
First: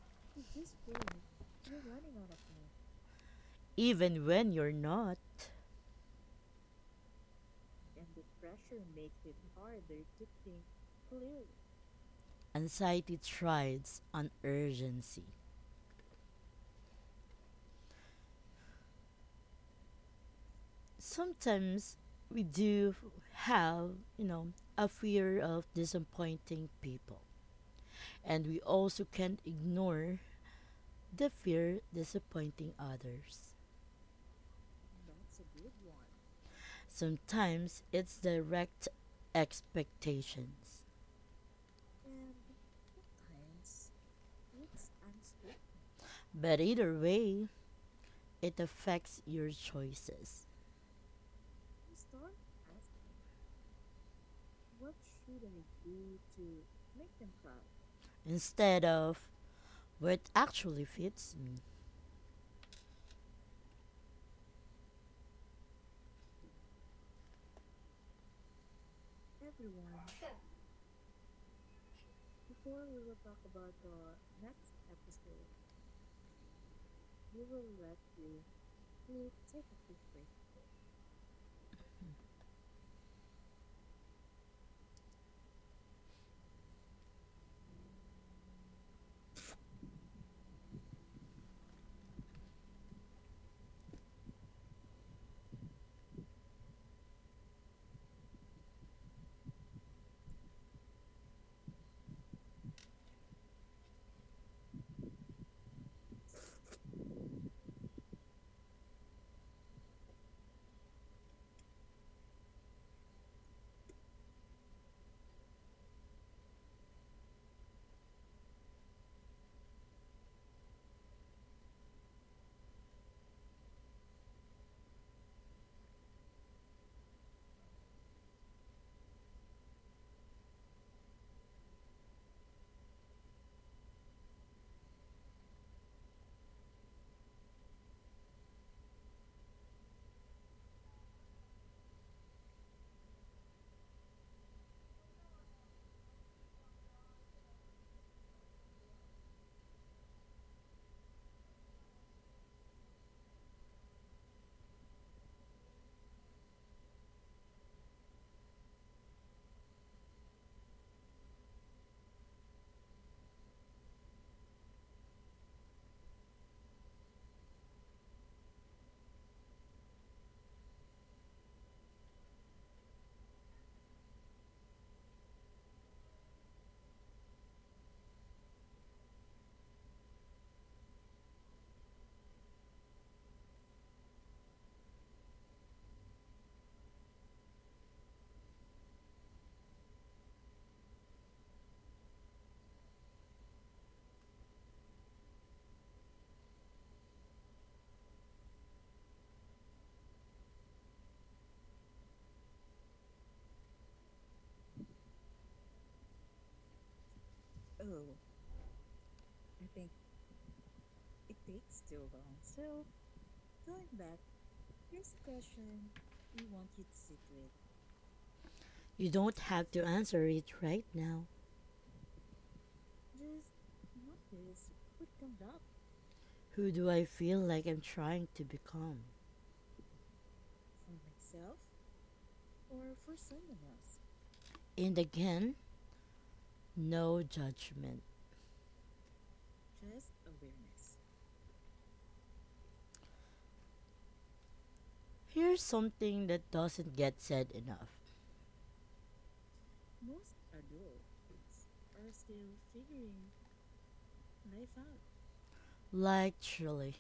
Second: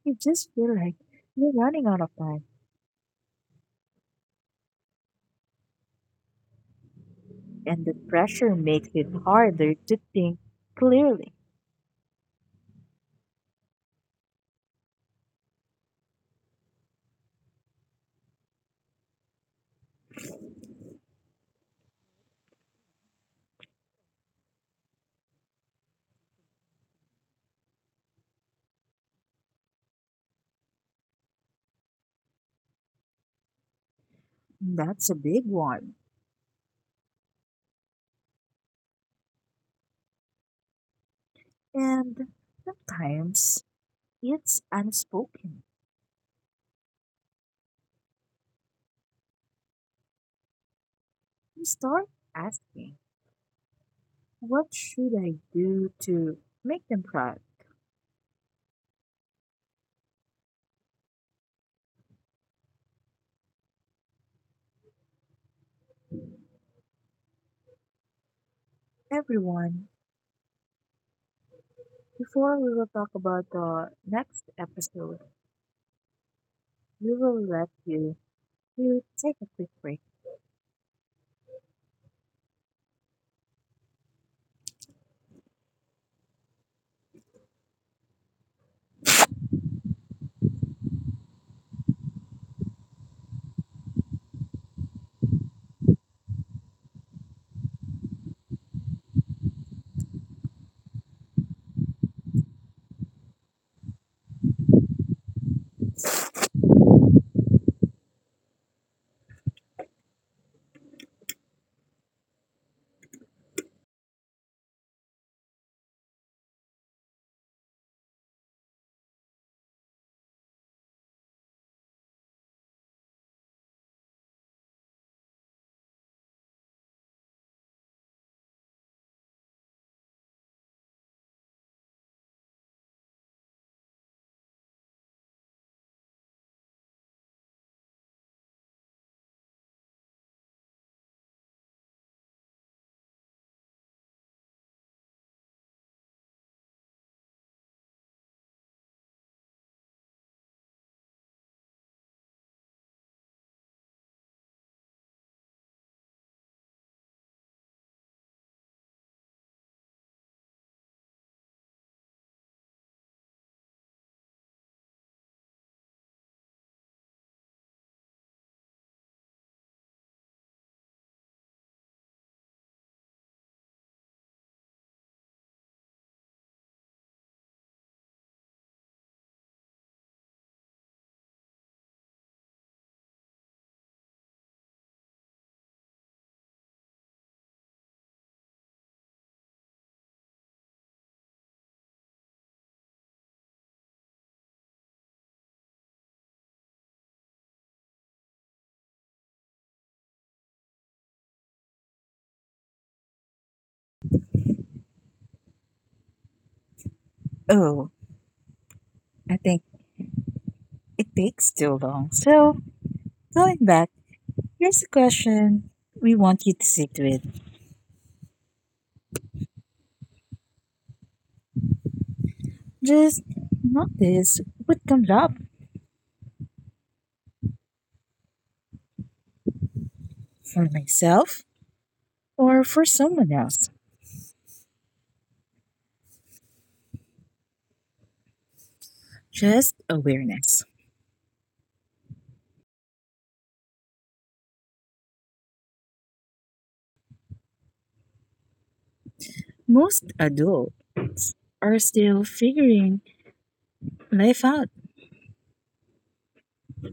Speaker 2: You just feel like you're running out of time,
Speaker 1: Even when you're not,
Speaker 2: and the pressure makes it harder to think clearly.
Speaker 1: anxiety thrives on urgency. Sometimes we do have, you know, a fear of disappointing people. And we also can't ignore the fear disappointing others.
Speaker 2: That's a big one.
Speaker 1: Sometimes it's direct expectations.
Speaker 2: And sometimes it's unspoken.
Speaker 1: But either way, it affects your choices.
Speaker 2: You start asking, what should I do to make them proud?
Speaker 1: Instead of what actually fits me.
Speaker 2: Everyone, before we will talk about the next episode, we will let you to take a quick break. Oh, I think it takes too long. So, going back, here's a question we want you to sit with.
Speaker 1: You don't have to answer it right now.
Speaker 2: Just notice what comes up
Speaker 1: Who do I feel like I'm trying to become?
Speaker 2: for myself or for someone else.
Speaker 1: And again, no judgment.
Speaker 2: Just awareness.
Speaker 1: Here's something that doesn't get said enough.
Speaker 2: Most adults are still figuring life out.
Speaker 1: Literally,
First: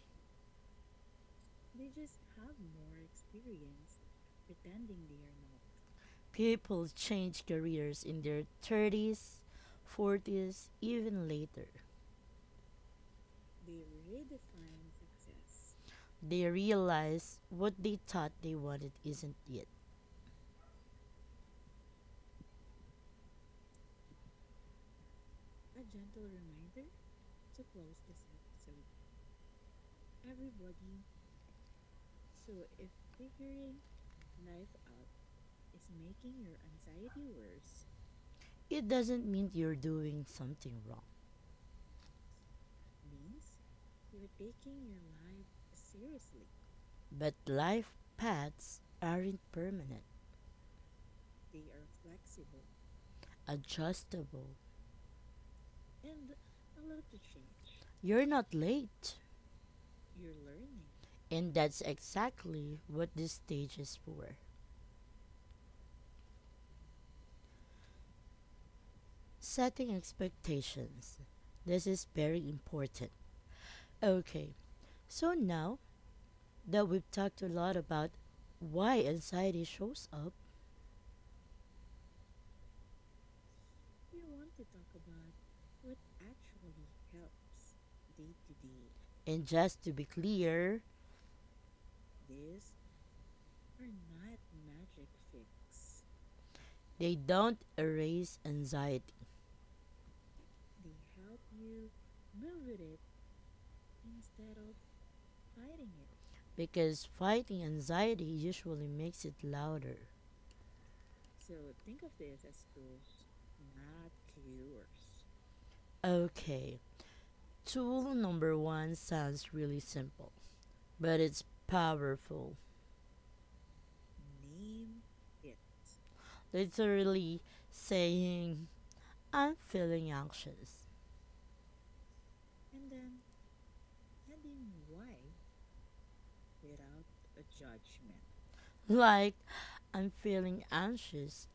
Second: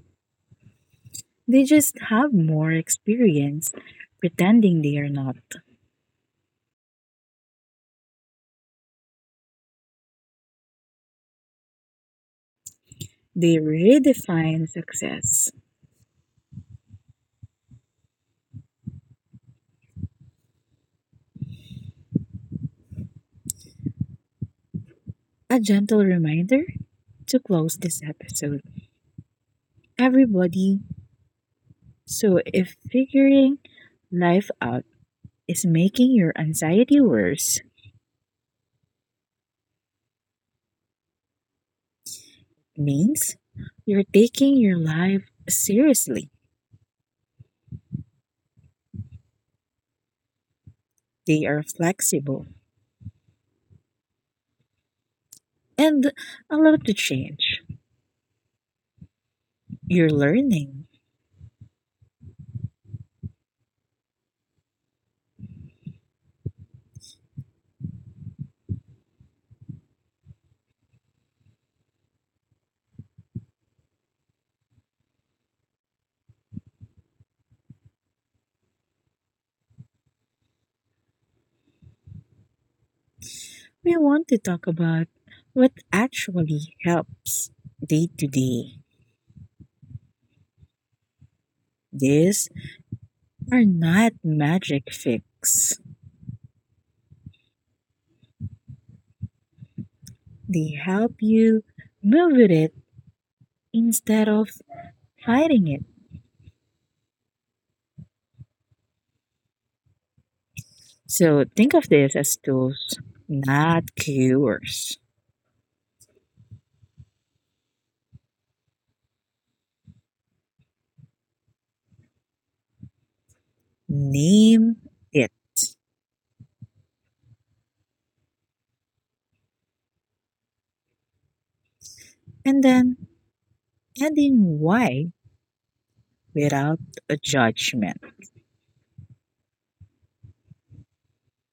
Speaker 2: They just have more experience pretending they are not.
Speaker 1: people change careers in their 30s, 40s, even later.
Speaker 2: They redefine success.
Speaker 1: They realize what they thought they wanted isn't it.
Speaker 2: A gentle reminder to close this episode. Everybody, so if figuring life out is making your anxiety worse,
Speaker 1: It doesn't mean you're doing something wrong.
Speaker 2: means you're taking your life seriously.
Speaker 1: But life paths aren't permanent,
Speaker 2: They are flexible
Speaker 1: adjustable.
Speaker 2: and allowed to change.
Speaker 1: You're not late.
Speaker 2: You're learning.
Speaker 1: And that's exactly what this stage is for. Setting expectations. This is very important. Okay, so now that we've talked a lot about why anxiety shows up,
Speaker 2: We want to talk about what actually helps day to day.
Speaker 1: and just to be clear,
Speaker 2: These are not magic fix.
Speaker 1: they don't erase anxiety
Speaker 2: They help you move with it instead of fighting it.
Speaker 1: because fighting anxiety usually makes it louder.
Speaker 2: So think of this as tools, not cures.
Speaker 1: Okay, tool number one sounds really simple, but it's powerful.
Speaker 2: Name it
Speaker 1: Literally saying, I'm feeling anxious. (laughs)
Speaker 2: and then adding why without a judgment.
Speaker 1: Like, I'm feeling anxious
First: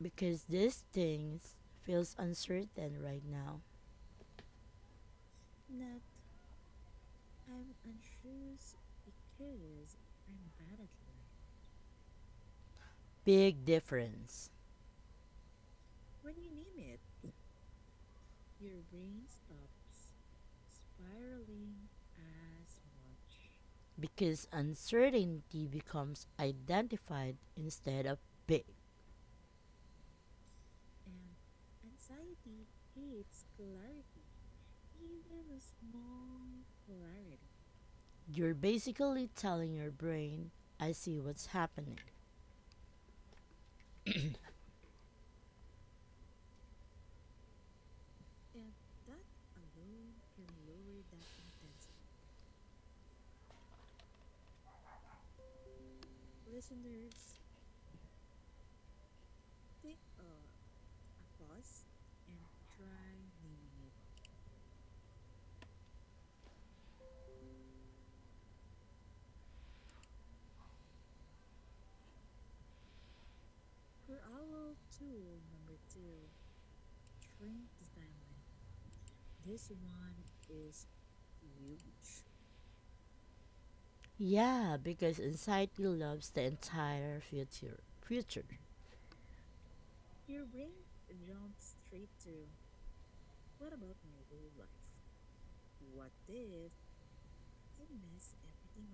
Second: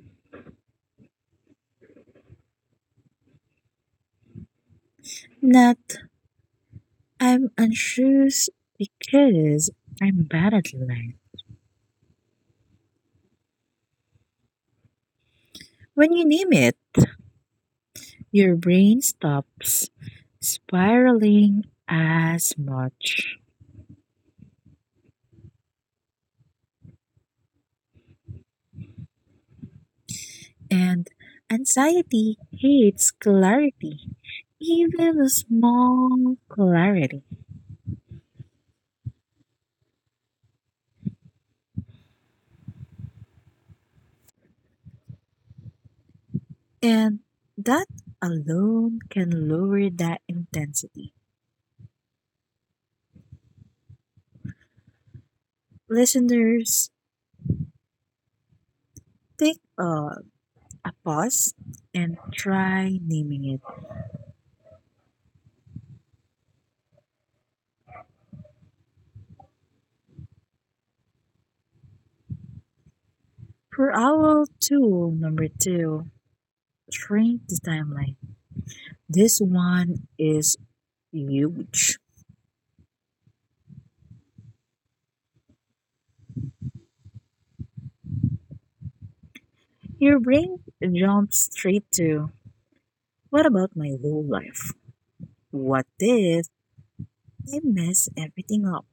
Speaker 1: because this thing feels uncertain right now.
Speaker 2: Not I'm anxious because I'm bad at life.
Speaker 1: Big difference
Speaker 2: When you name it, your brain stops spiraling as much.
Speaker 1: because uncertainty becomes identified instead of big.
Speaker 2: And anxiety hates clarity, even a small clarity.
Speaker 1: You're basically telling your brain, I see what's happening.
Speaker 2: And that alone can lower that intensity. Listeners, take a pause and try naming it. For our tool number two, train the timeline. This one is huge.
Speaker 1: Yeah, because anxiety loves the entire future. Future.
Speaker 2: Your brain jumps straight to what about my whole life? What if I mess everything up?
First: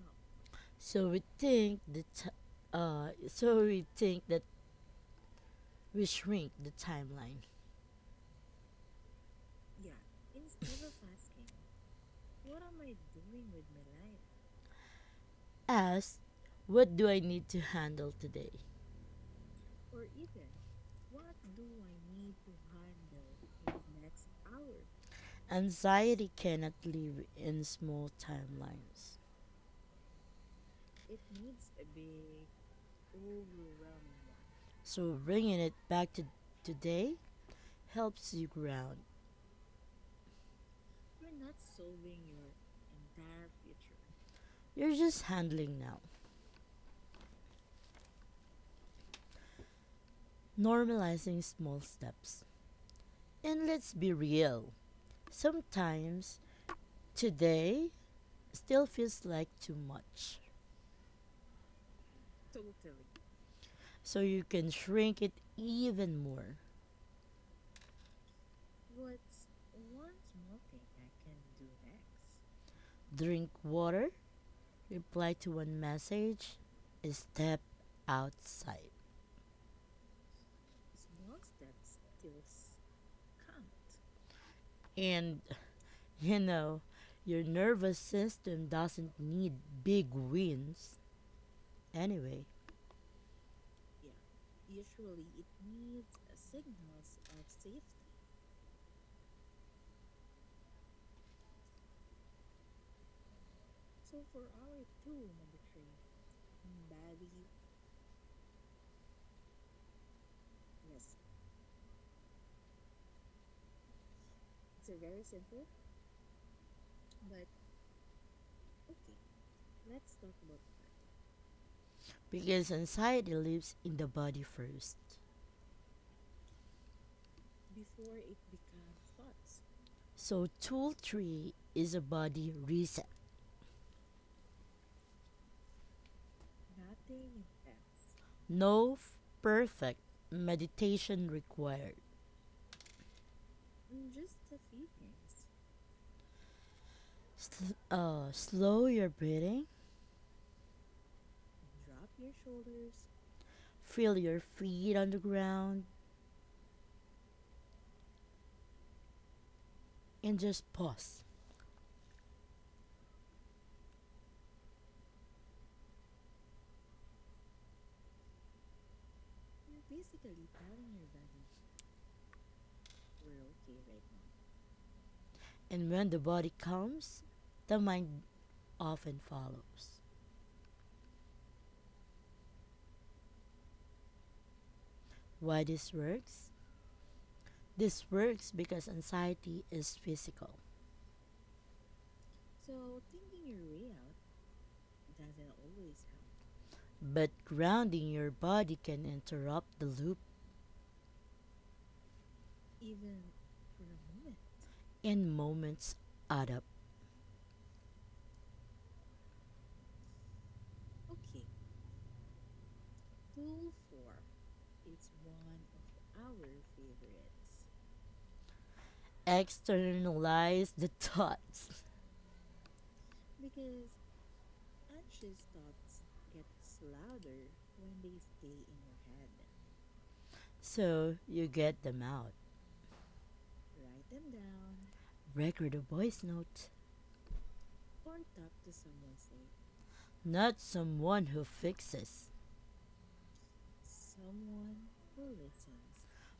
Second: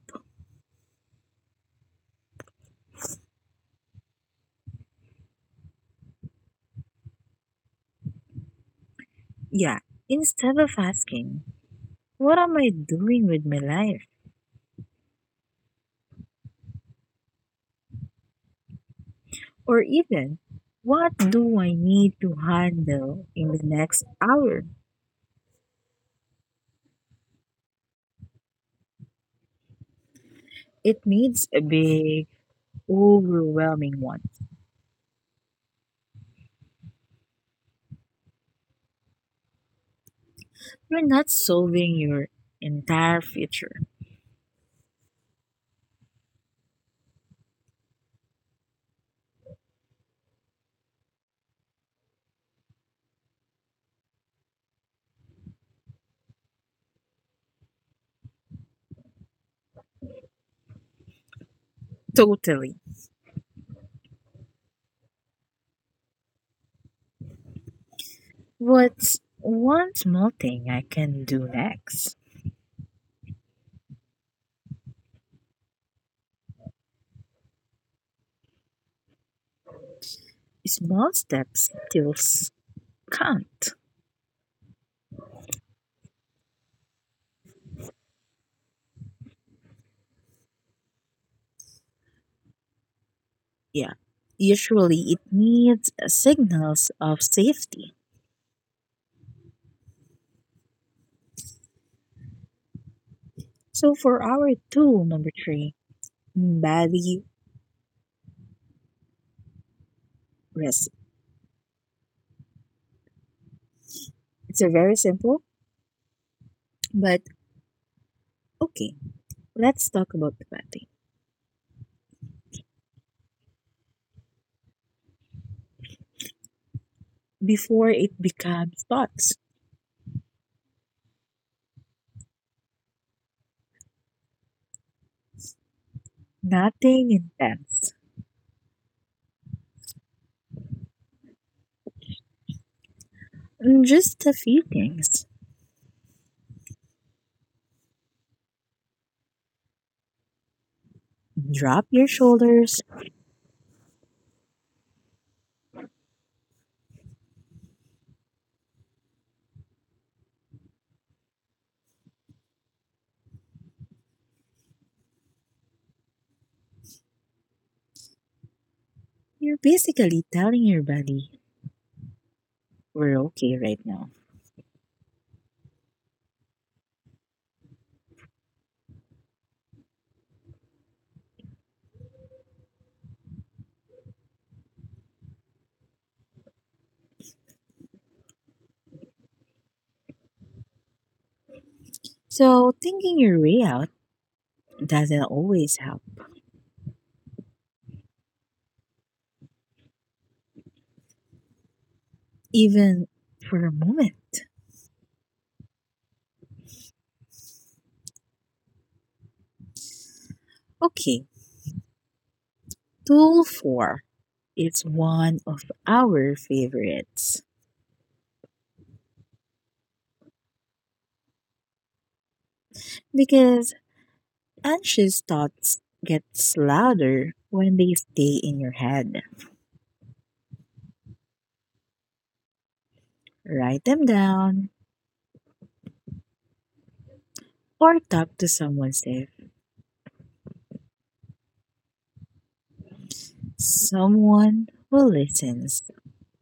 Speaker 1: So we think that we shrink the timeline.
Speaker 2: Yeah, instead of asking, what am I doing with my life?
Speaker 1: Ask, what do I need to handle today?
Speaker 2: Or even, what do I need to handle in the next hour?
Speaker 1: Anxiety cannot live in small timelines.
Speaker 2: It needs a big, overwhelming one.
Speaker 1: So bringing it back to today helps you ground.
Speaker 2: You're not solving your entire future.
Speaker 1: You're just handling now, normalizing small steps. And let's be real. Sometimes today still feels like too much.
Speaker 2: Totally.
Speaker 1: So you can shrink it even more.
Speaker 2: What's one small thing I can do next?
Speaker 1: Drink water, reply to one message, step outside.
Speaker 2: Small steps still count.
Speaker 1: And (laughs) you know, your nervous system doesn't need big wins anyway,
Speaker 2: Yeah. Usually it needs signals of safety. So for our tool number three, body risk. It's a very simple, but okay. Let's talk about the body
Speaker 1: because anxiety lives in the body first.
Speaker 2: before it becomes thoughts.
Speaker 1: So, tool three is a body reset.
Speaker 2: Nothing intense.
Speaker 1: No perfect meditation required.
Speaker 2: Just a few things.
Speaker 1: Slow your breathing,
Speaker 2: Drop your shoulders.
Speaker 1: feel your feet on the ground, and just pause.
Speaker 2: You're basically telling your body, we're okay right now.
Speaker 1: And when the body comes, the mind often follows. Why this works? This works because anxiety is physical,
Speaker 2: So, thinking your way out doesn't always help,
Speaker 1: but grounding your body can interrupt the loop
Speaker 2: even for a moment.
Speaker 1: and moments add up.
Speaker 2: Okay, tool four. It's one of our favorites
Speaker 1: Externalize the (laughs) thoughts
Speaker 2: because anxious thoughts get louder when they stay in your head.
Speaker 1: so you get them out.
Speaker 2: Write them down
Speaker 1: Record a voice note,
Speaker 2: or talk to someone safe,
Speaker 1: not someone who fixes
Speaker 2: someone who listens.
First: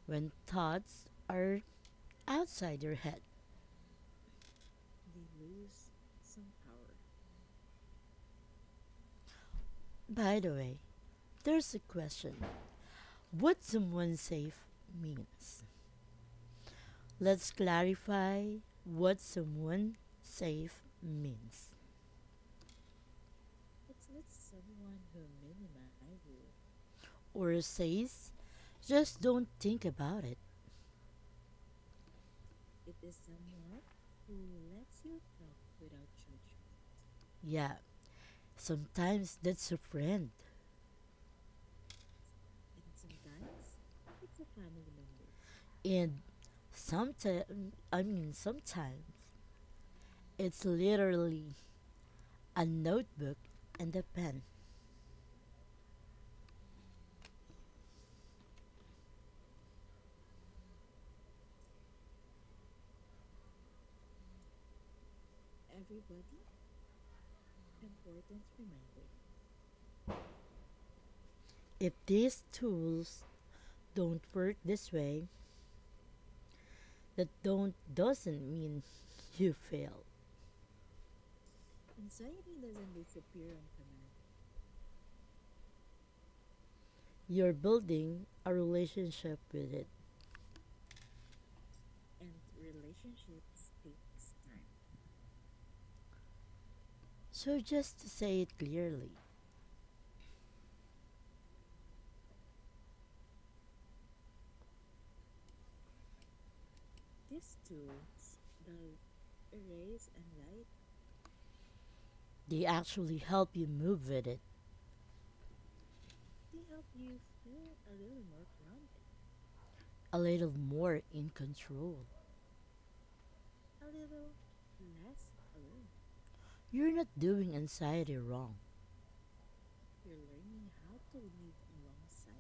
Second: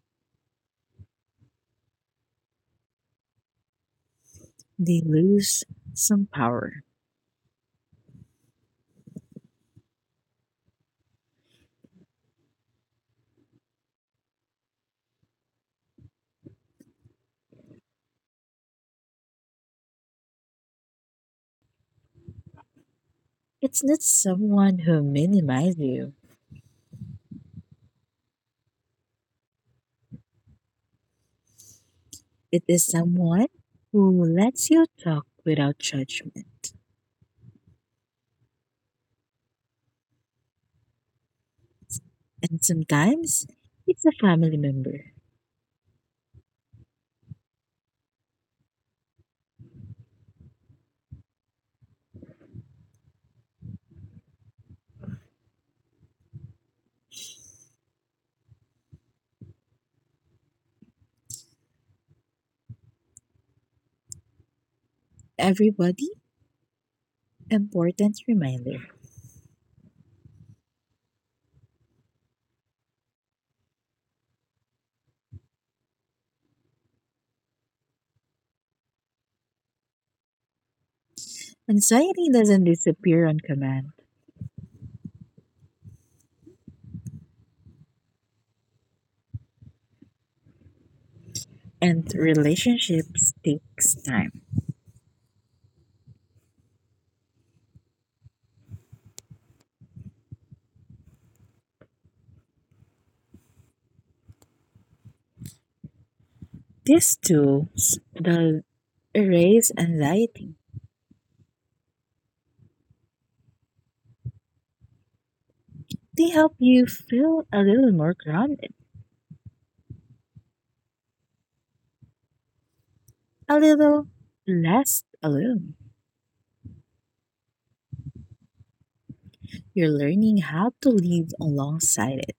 Speaker 1: when thoughts are outside your head.
Speaker 2: They lose some power.
Speaker 1: By the way, there's a question. What someone safe means. Let's clarify what someone safe means
Speaker 2: It's not someone who minimizes you.
Speaker 1: or says. Just don't think about it.
Speaker 2: It is someone who lets you talk without judgment.
Speaker 1: Yeah, sometimes that's a friend,
Speaker 2: And sometimes it's a family member.
Speaker 1: and sometimes I mean sometimes it's literally a notebook and a pen.
Speaker 2: Everybody, important reminder.
Speaker 1: If these tools don't work this way, that don't doesn't mean (laughs) you fail.
Speaker 2: Anxiety doesn't disappear on command,
Speaker 1: You're building a relationship with it.
Speaker 2: and relationships takes time.
Speaker 1: So just to say it clearly,
Speaker 2: These tools that erase anxiety,
Speaker 1: they actually help you move with it
Speaker 2: they help you feel a little more grounded,
Speaker 1: a little more in control.
Speaker 2: a little less alone.
Speaker 1: You're not doing anxiety wrong,
Speaker 2: You're learning how to live alongside it.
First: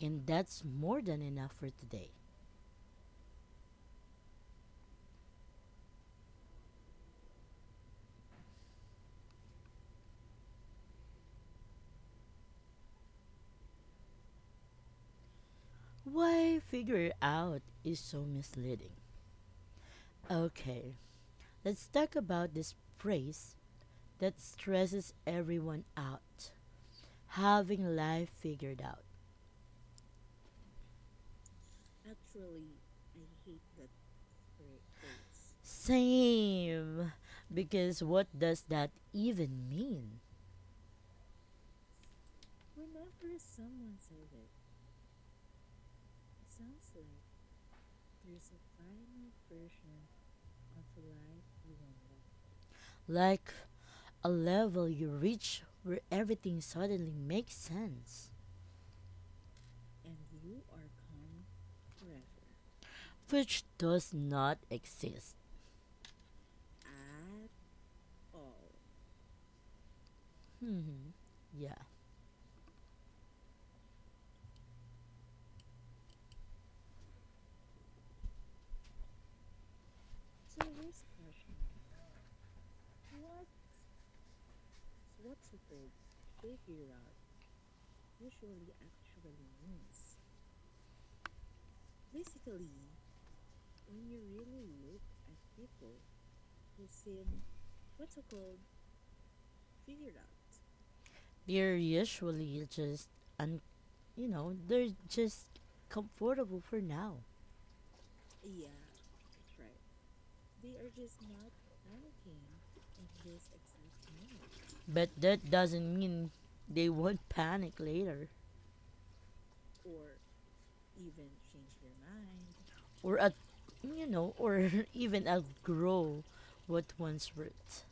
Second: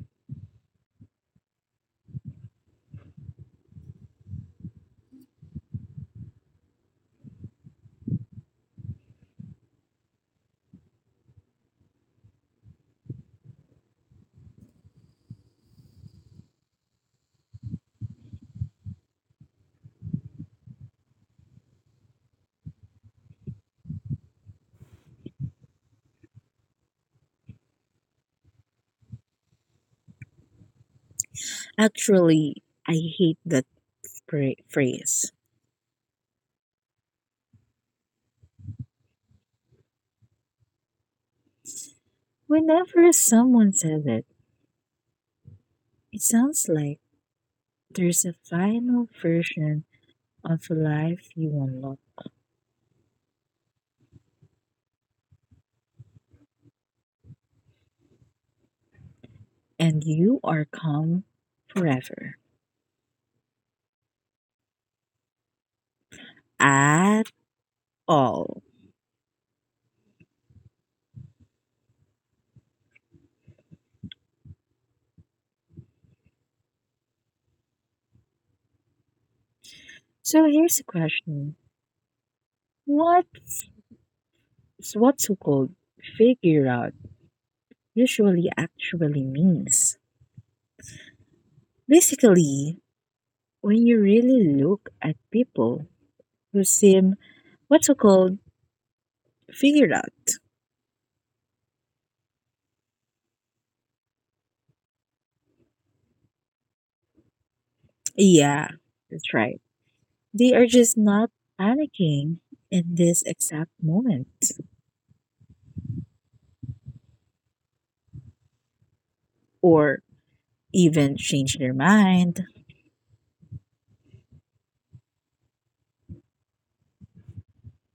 Speaker 1: and that's more than enough for today. Why figure it out is so misleading. Okay, let's talk about this phrase that stresses everyone out having life figured out.
Speaker 2: Actually, I hate that phrase.
Speaker 1: Same. Because what does that even mean?
Speaker 2: Whenever someone says it, it sounds like there's a final version of life you unlock,
Speaker 1: Like a level you reach where everything suddenly makes sense,
Speaker 2: and you are calm forever.
Speaker 1: which does not exist.
Speaker 2: At all.
Speaker 1: Hmm. Yeah.
Speaker 2: So here's a question. What's what so-called figure out usually actually means? Basically, when you really look at people who seem what's so-called figured out.
Speaker 1: They're usually just, un- they're just comfortable for now.
Speaker 2: Yeah, that's right. They are just not panicking in this exact moment
Speaker 1: But that doesn't mean they won't panic later.
Speaker 2: or even change their mind.
Speaker 1: Or at or (laughs) even outgrow what once worked.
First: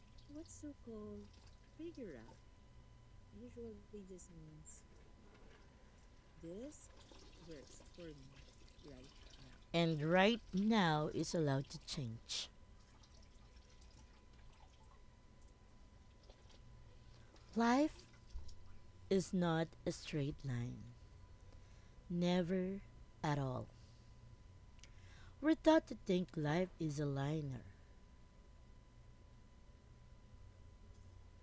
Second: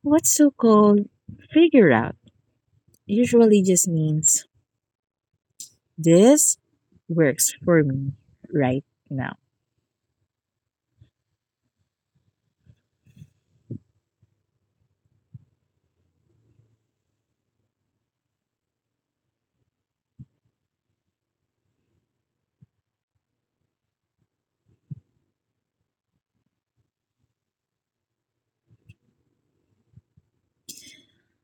Speaker 2: What's so called figure out usually just means this works for me right now.
Speaker 1: And right now is allowed to change. Life is not a straight line, never at all. We're taught to think life is a liner,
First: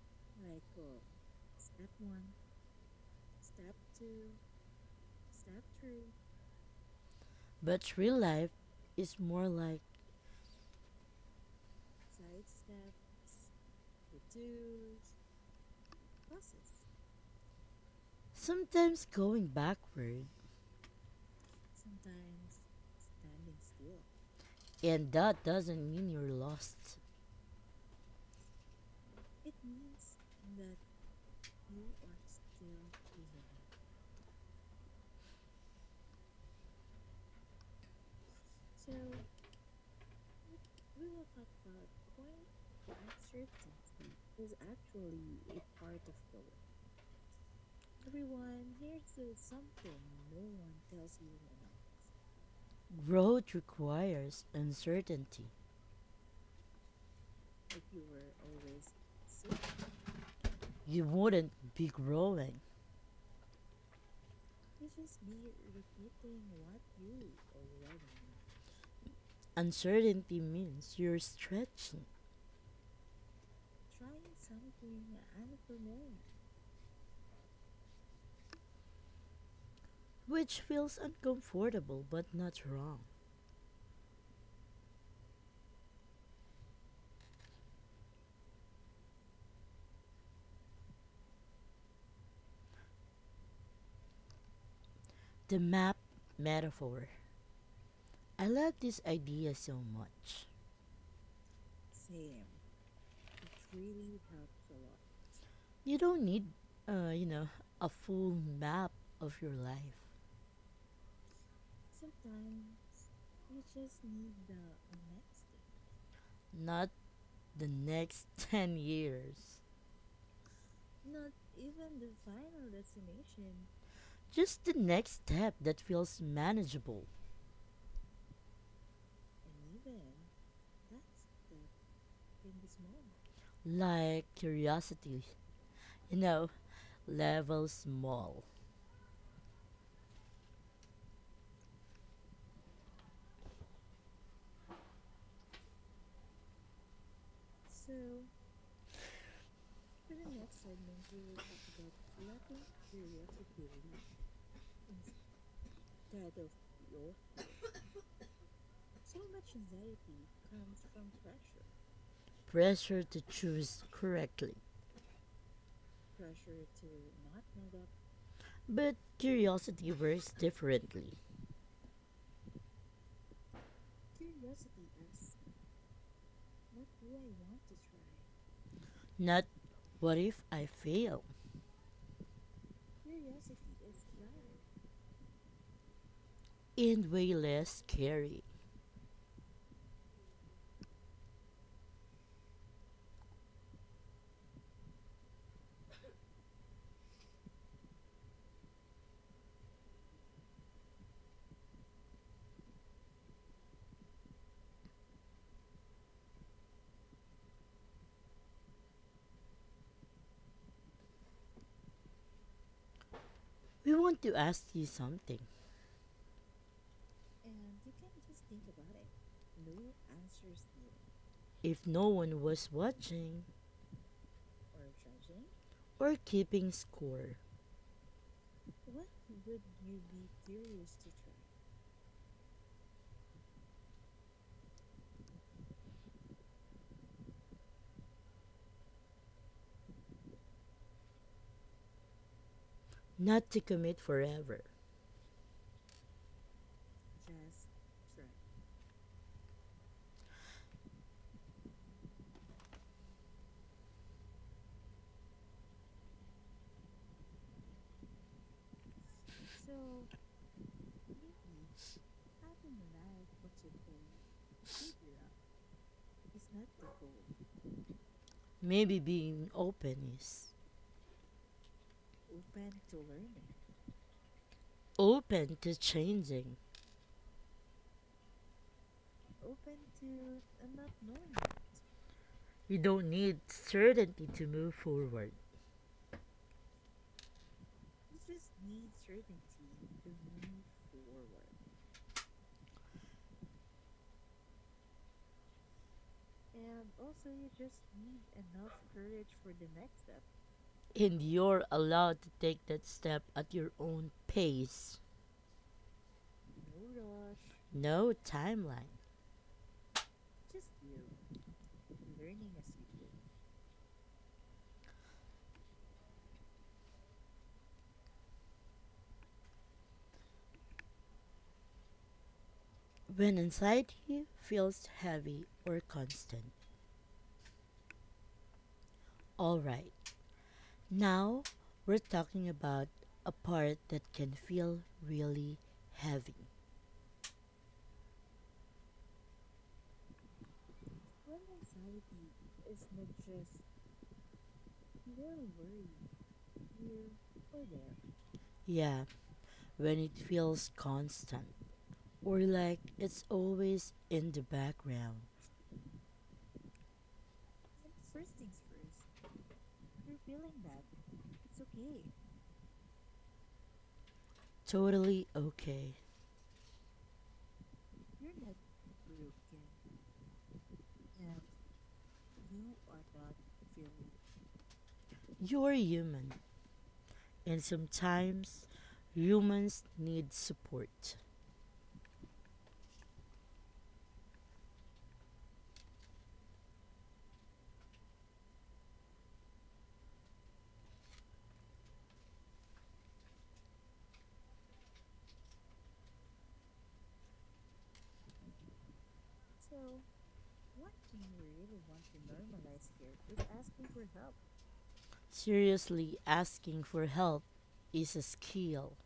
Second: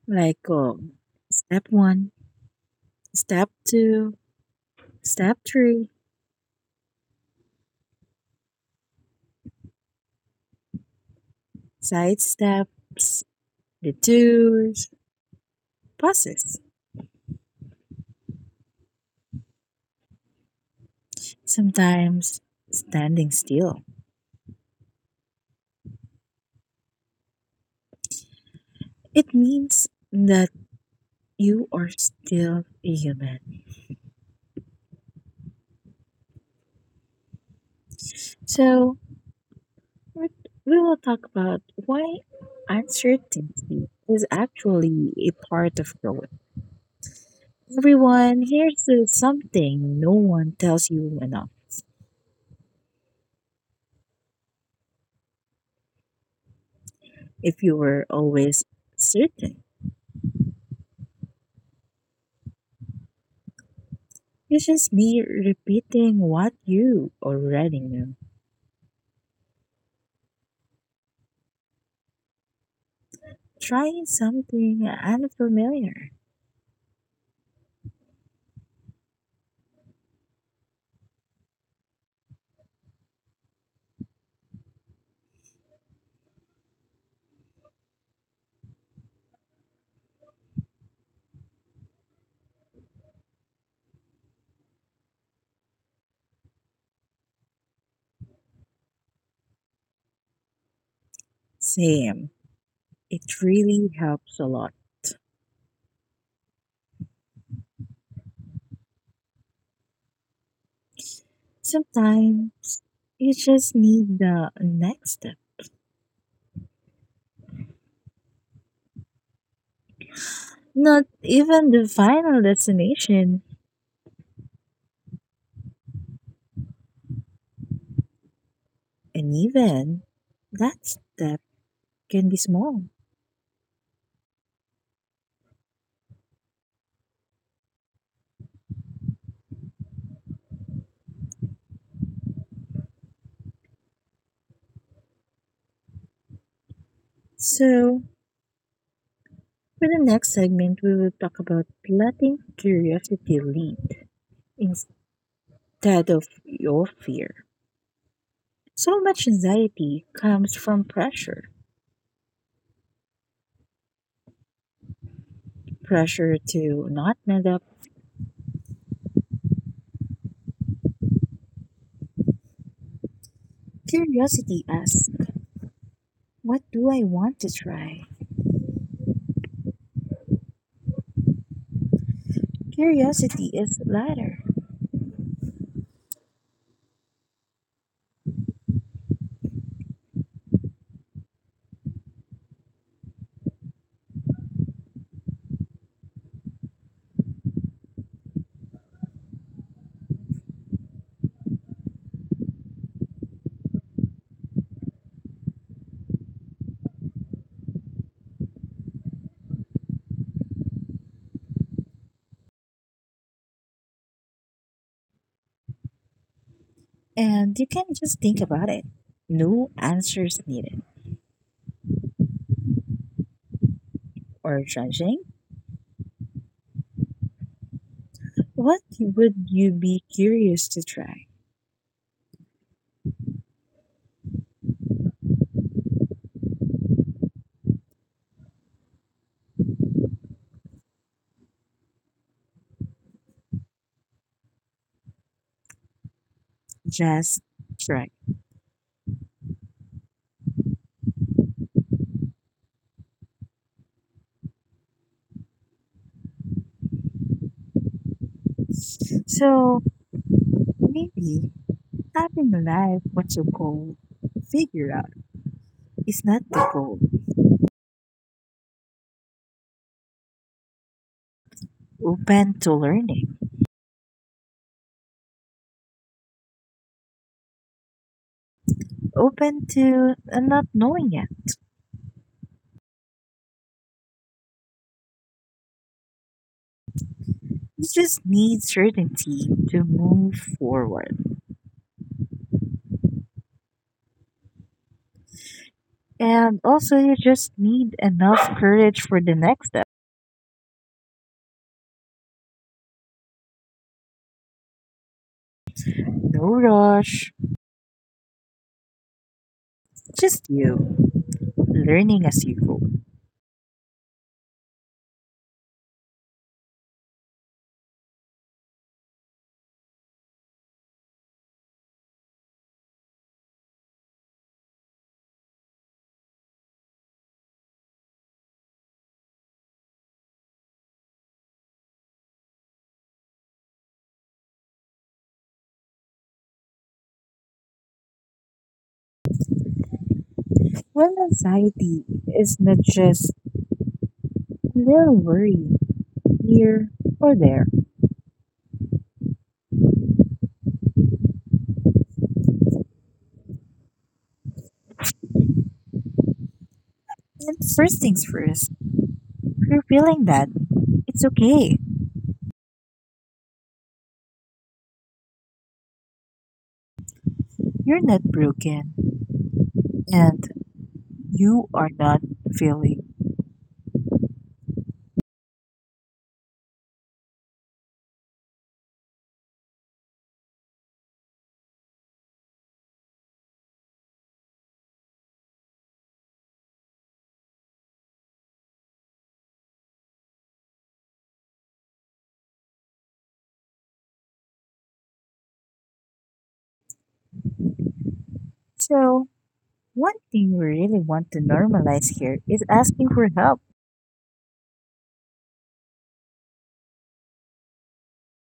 Speaker 2: Like oh, step one, step two, step three,
Speaker 1: but real life is more like
Speaker 2: side steps, detours, pauses.
Speaker 1: sometimes going backward,
Speaker 2: Sometimes standing still.
Speaker 1: and that doesn't mean you're lost.
Speaker 2: It means that you are still a human. So But we will talk about why uncertainty is actually a part of growth. Everyone, here's the something no one tells you enough.
Speaker 1: Growth requires uncertainty.
Speaker 2: If you were always certain,
Speaker 1: You wouldn't be growing.
Speaker 2: it's just me repeating what you already knew.
Speaker 1: Uncertainty means you're stretching,
Speaker 2: Trying something unfamiliar.
Speaker 1: which feels uncomfortable but not wrong. The map metaphor. I love this idea so much.
Speaker 2: Same. It really helps a lot.
Speaker 1: You don't need, uh, you know, a full map of your life,
Speaker 2: Sometimes you just need the next step,
Speaker 1: not the next (laughs) 10 years.
Speaker 2: not even the final destination.
Speaker 1: Just the next step that feels manageable,
Speaker 2: And even that step can be small.
Speaker 1: like curiosity, you know, level small,
Speaker 2: So, for the next segment, we will talk about letting curiosity lead instead of your fear. So much anxiety comes from pressure
Speaker 1: pressure to choose correctly.
Speaker 2: pressure to not let up.
Speaker 1: But curiosity works differently.
Speaker 2: Curiosity asks, what do I want to try?
Speaker 1: Not what if I fail?
Speaker 2: Curiosity is louder,
Speaker 1: And way less scary. We want to ask you something.
Speaker 2: and you can just think about it. No answers needed.
Speaker 1: If no one was watching
Speaker 2: Or judging?
Speaker 1: or keeping score,
Speaker 2: What would you be curious to try?
Speaker 1: not to commit forever.
Speaker 2: Just correct. So maybe having a life what's your goal figure out is not the goal.
Speaker 1: Maybe being open is
Speaker 2: Open to learning,
Speaker 1: open to changing.
Speaker 2: open to not knowing it.
Speaker 1: You don't need certainty to move forward.
Speaker 2: You just need certainty to move forward. And also, you just need enough courage for the next step.
Speaker 1: And you're allowed to take that step at your own pace.
Speaker 2: No rush,
Speaker 1: No timeline.
Speaker 2: just you learning as you go.
Speaker 1: When anxiety feels heavy or constant. All right, now we're talking about a part that can feel really heavy.
Speaker 2: Well, anxiety is not just a little worry here or there.
Speaker 1: Yeah, when it feels constant or like it's always in the background.
Speaker 2: And first things first, if you're feeling bad, it's okay.
Speaker 1: Totally okay.
Speaker 2: You're not broken and you are not failing.
Speaker 1: You're human, and sometimes humans need support.
Speaker 2: So, one thing we really want to normalize here is asking for help.
Speaker 1: Seriously, asking for help is a skill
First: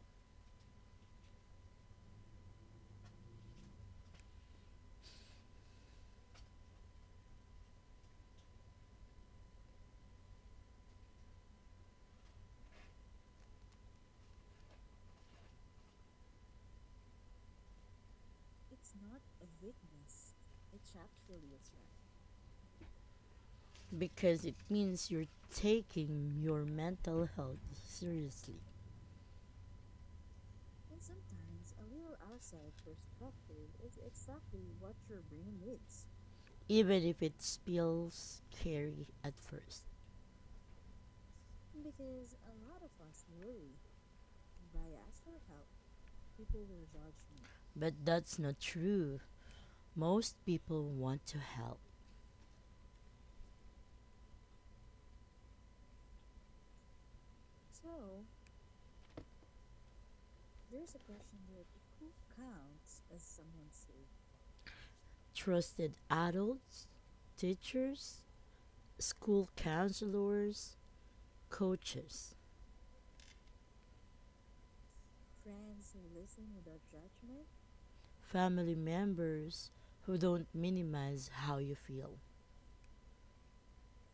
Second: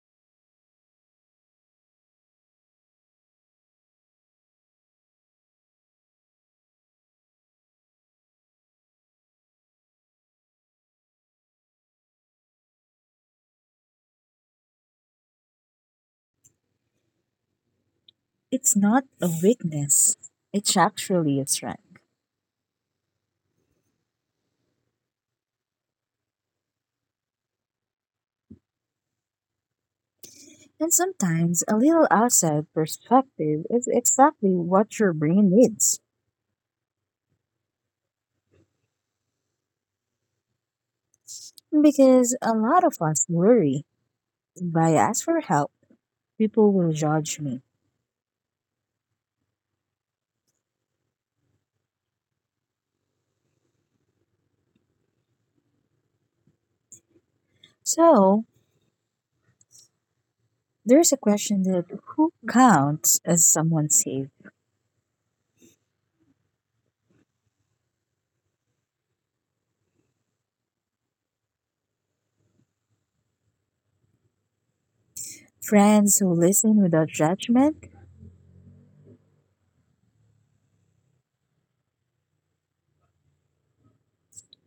Speaker 2: It's not a weakness, it's actually a strength.
Speaker 1: because it means you're taking your mental health seriously.
Speaker 2: And sometimes a little outside perspective is exactly what your brain needs.
Speaker 1: Even if it feels scary at first.
Speaker 2: Because a lot of us worry if I ask for help, people will judge me.
Speaker 1: But that's not true. Most people want to help.
Speaker 2: So, there's a question that who counts as someone safe?
Speaker 1: Trusted adults, teachers, school counselors, coaches,
Speaker 2: Friends who listen without judgment?
Speaker 1: family members who don't minimize how you feel.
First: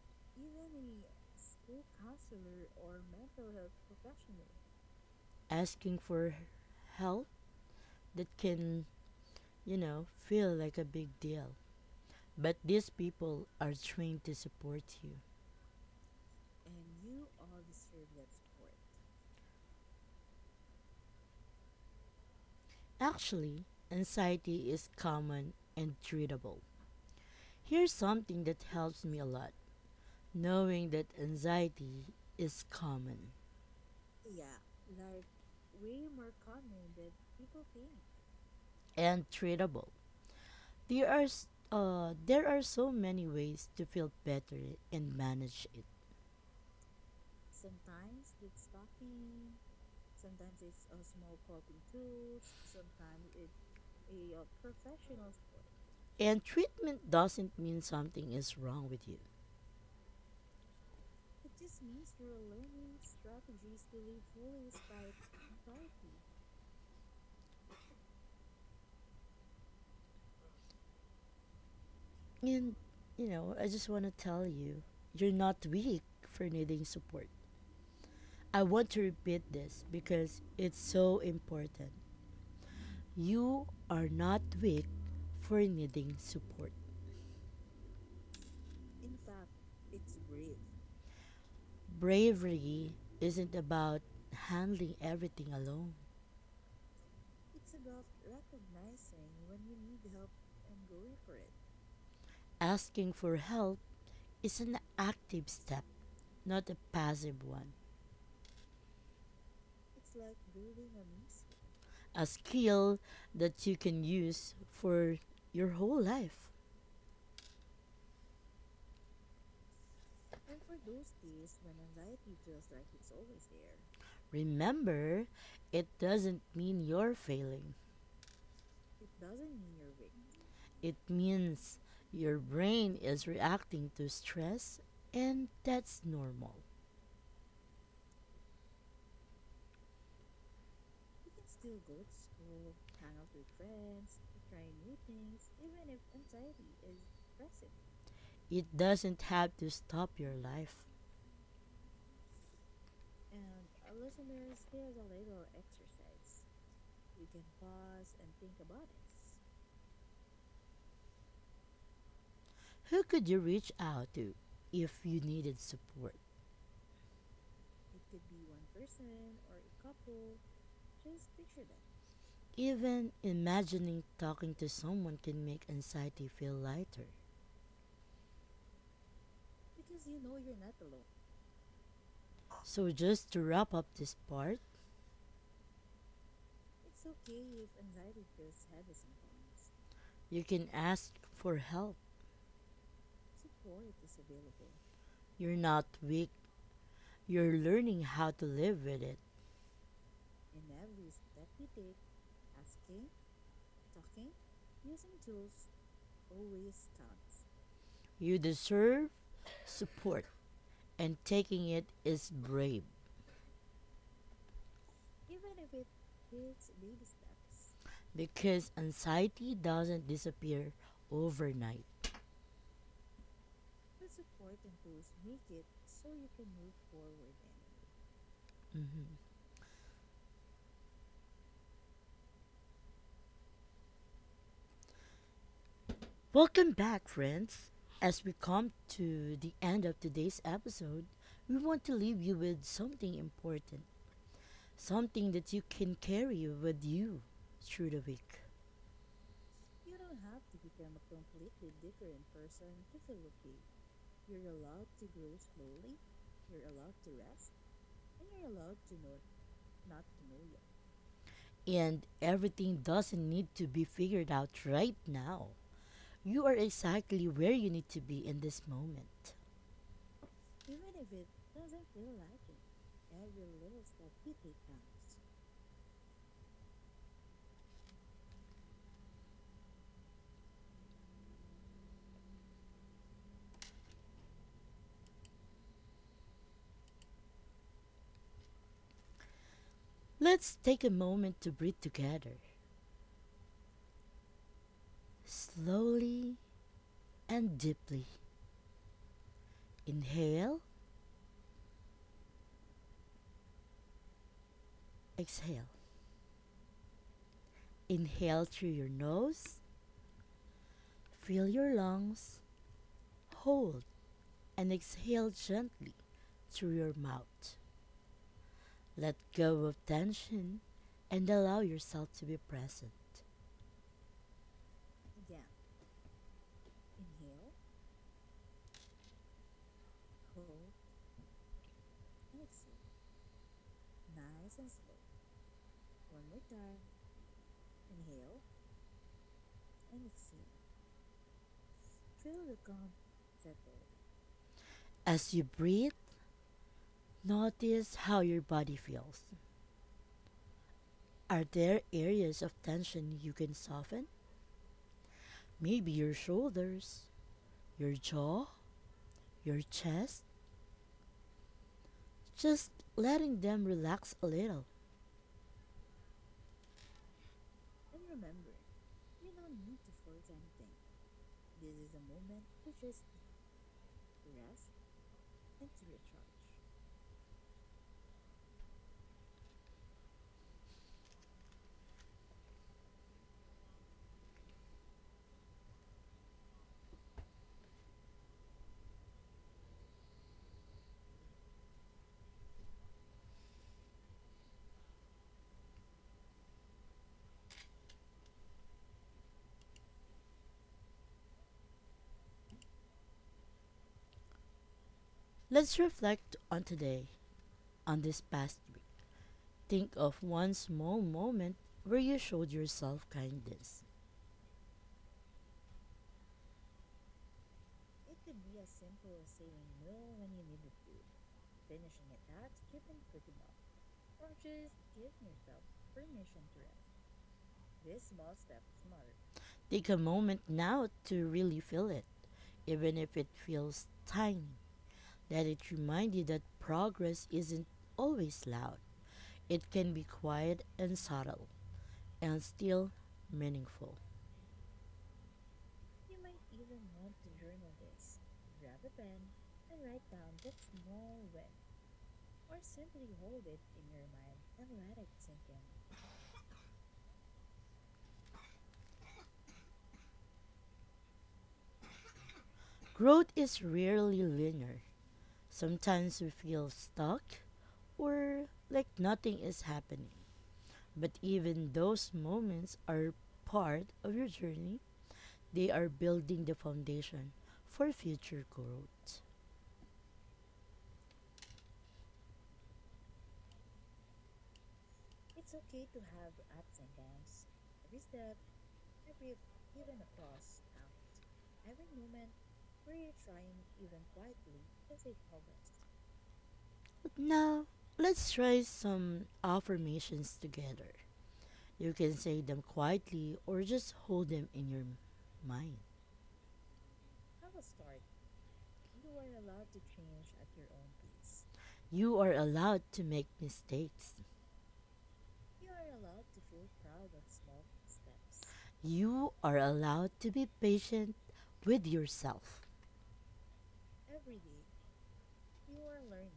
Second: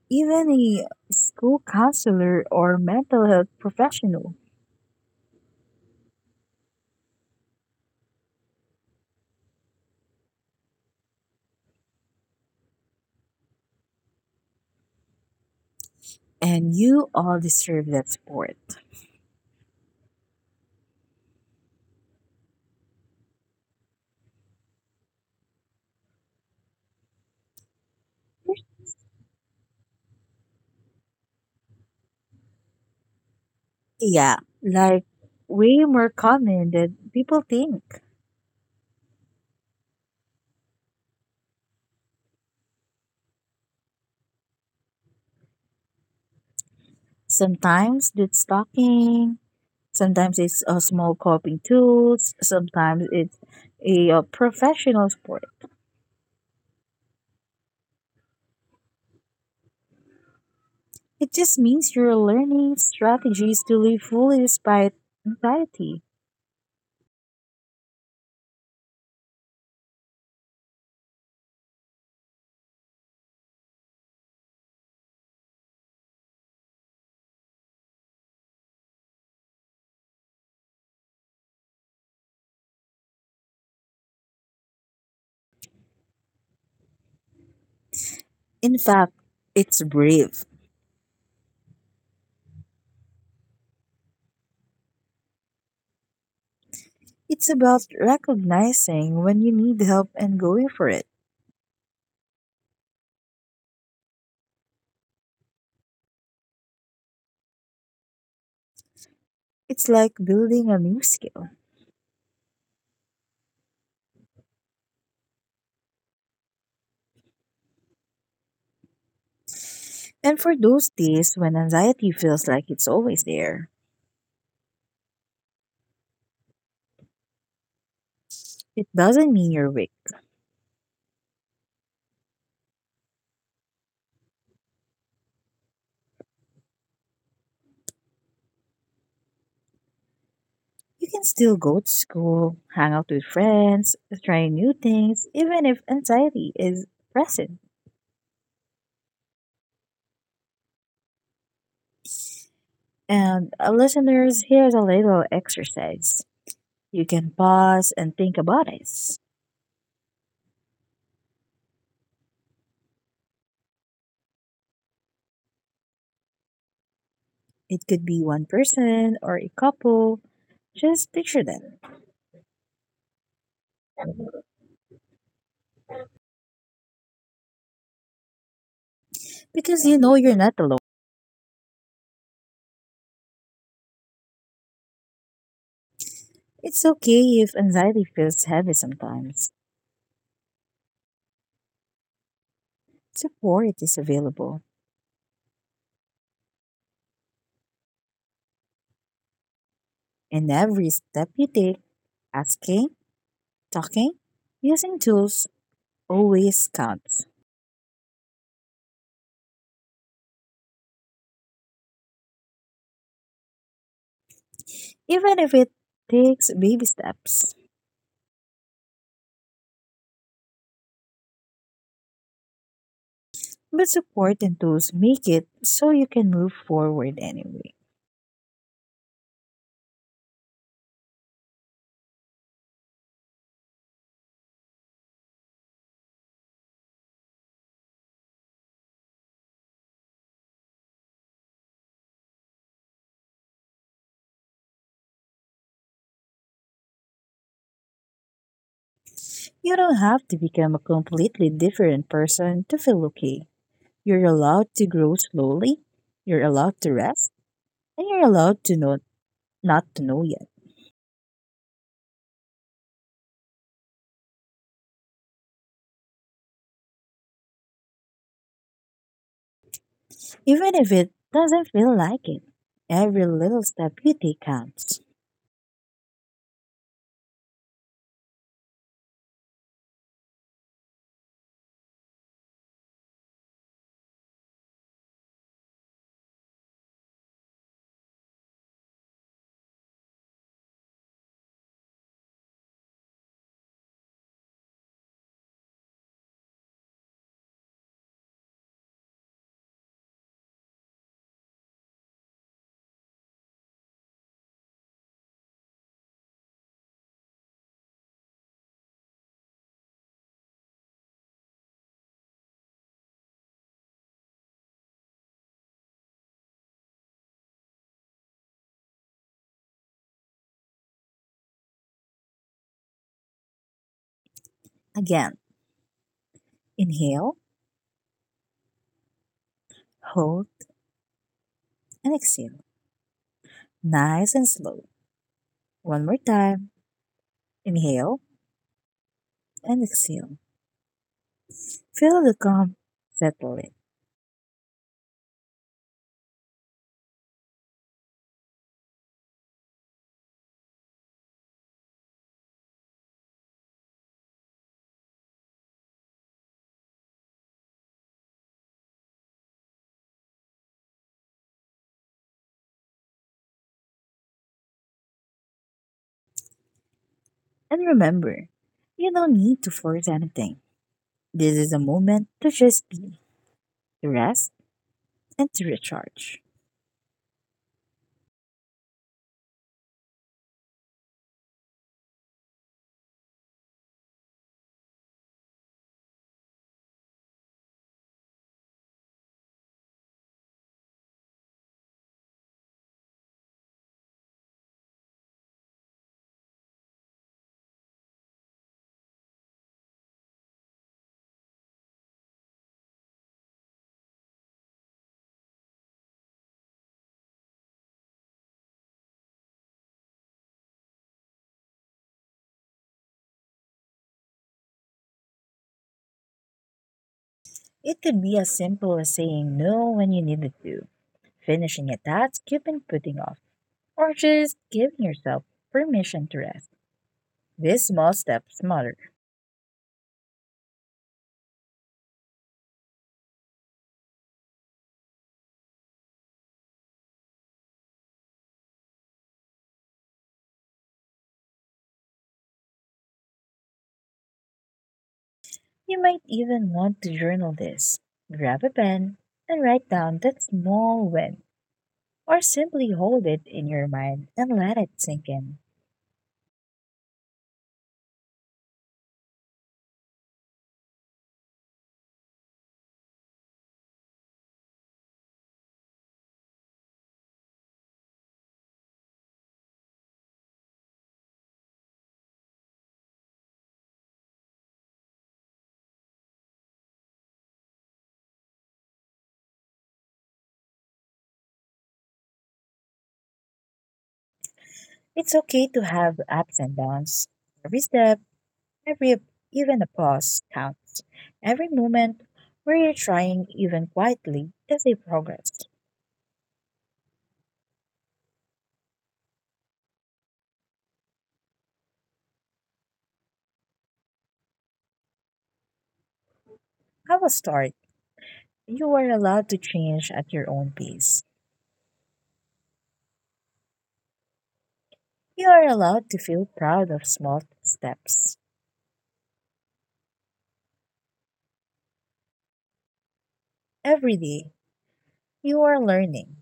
Speaker 2: Even a school counselor or mental health professional?
Speaker 1: Asking for help that can, feel like a big deal. But these people are trained to support you.
Speaker 2: And you all deserve that support.
Speaker 1: Actually, anxiety is common and treatable. Here's something that helps me a lot knowing that anxiety is common
Speaker 2: Yeah, like way more common than people think.
Speaker 1: and treatable. There are, s- there are so many ways to feel better and manage it.
Speaker 2: Sometimes it's talking, sometimes it's a small coping tools, sometimes it's a, professional support.
Speaker 1: And treatment doesn't mean something is wrong with you.
Speaker 2: It just means you're learning strategies to live fully despite anxiety.
Speaker 1: And, I just want to tell you, you're not weak for needing support. I want to repeat this because it's so important. You are not weak for needing support.
Speaker 2: In fact, it's brave.
Speaker 1: Bravery isn't about handling everything alone.
Speaker 2: It's about recognizing when you need help and going for it.
Speaker 1: Asking for help is an active step, not a passive one.
Speaker 2: It's like building a new skill.
Speaker 1: A skill that you can use for your whole life.
Speaker 2: And for those days when anxiety feels like it's always there,
Speaker 1: Remember, it doesn't mean you're failing,
Speaker 2: it doesn't mean you're weak.
Speaker 1: it means your brain is reacting to stress, and that's normal.
Speaker 2: You can still go to school, hang out with friends, try new things, even if anxiety is present.
Speaker 1: It doesn't have to stop your life.
Speaker 2: And listeners, here's a little exercise. You can pause and think about it.
Speaker 1: Who could you reach out to if you needed support?
Speaker 2: It could be one person or a couple. Just picture them.
Speaker 1: Even imagining talking to someone can make anxiety feel lighter.
Speaker 2: Because you know you're not alone.
Speaker 1: So, just to wrap up this part,
Speaker 2: It's okay if anxiety feels heavy sometimes.
Speaker 1: you can ask for help.
Speaker 2: Support is available.
Speaker 1: You're not weak, you're learning how to live with it.
Speaker 2: And every step you take, asking, talking, using tools always counts.
Speaker 1: You deserve support, and taking it is brave
Speaker 2: Even if it takes baby steps.
Speaker 1: because anxiety doesn't disappear overnight.
Speaker 2: But support and tools make it so you can move forward anyway.
Speaker 1: Mhm. Welcome back, friends. As we come to the end of today's episode, we want to leave you with something important, something that you can carry with you through the week.
Speaker 2: You don't have to become a completely different person to feel okay. You're allowed to grow slowly, you're allowed to rest, and you're allowed to know not to know yet.
Speaker 1: And everything doesn't need to be figured out right now. You are exactly where you need to be in this moment.
Speaker 2: Even if it doesn't feel like it, every little step you take counts.
Speaker 1: Let's take a moment to breathe together. Slowly and deeply. Inhale, exhale. Inhale through your nose, fill your lungs, hold, and exhale gently through your mouth. Let go of tension and allow yourself to be present.
Speaker 2: Again, inhale, hold, and exhale. Nice and slow. One more time. Inhale and exhale. Feel the calm, settle it.
Speaker 1: As you breathe, notice how your body feels. Are there areas of tension you can soften? Maybe your shoulders, your jaw, your chest? Just letting them relax a little.
Speaker 2: And remember, you don't need to force anything. This is a moment to just be. Rest, and to recharge.
Speaker 1: Let's reflect on today, on this past week. Think of one small moment where you showed yourself kindness.
Speaker 2: It could be as simple as saying no when you needed to, finishing a task you've been putting off, or just giving yourself permission to rest. These small steps matter.
Speaker 1: Take a moment now to really feel it, even if it feels tiny. Let it remind you that progress isn't always loud. It can be quiet and subtle, and still meaningful.
Speaker 2: You might even want to journal this. Grab a pen and write down that small win, or simply hold it in your mind and let it sink in.
Speaker 1: Growth is rarely linear. Sometimes we feel stuck or like nothing is happening. But even those moments are part of your journey. They are building the foundation for future growth.
Speaker 2: It's okay to have ups and downs. Every step every even a pause counts. Every moment where you're trying even quietly is a progress.
Speaker 1: But now, let's try some affirmations together. You can say them quietly or just hold them in your mind.
Speaker 2: I will start. You are allowed to change at your own pace.
Speaker 1: You are allowed to make mistakes.
Speaker 2: You are allowed to feel proud of small steps.
Speaker 1: You are allowed to be patient with yourself.
Speaker 2: Every day, you are learning,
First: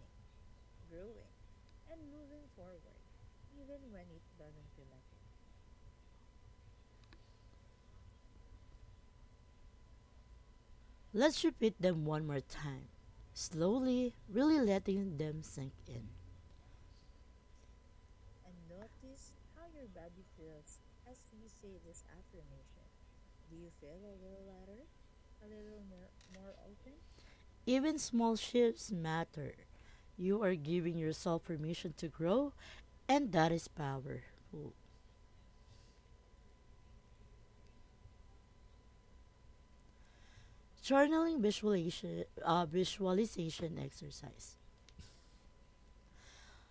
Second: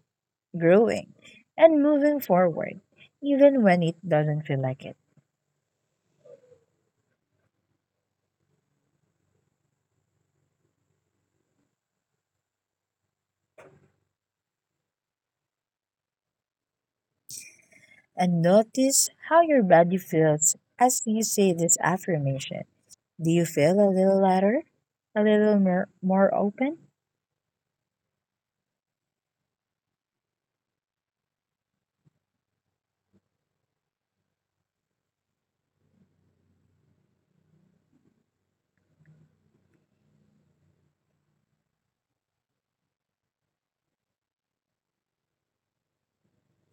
Speaker 2: growing, and moving forward, even when it doesn't feel like it.
Speaker 1: Let's repeat them one more time, slowly, really letting them sink in.
Speaker 2: And notice how your body feels as you say this affirmation. Do you feel a little lighter? A little more open?
Speaker 1: Even small shifts matter. You are giving yourself permission to grow, and that is powerful. Journaling visualization, visualization exercise.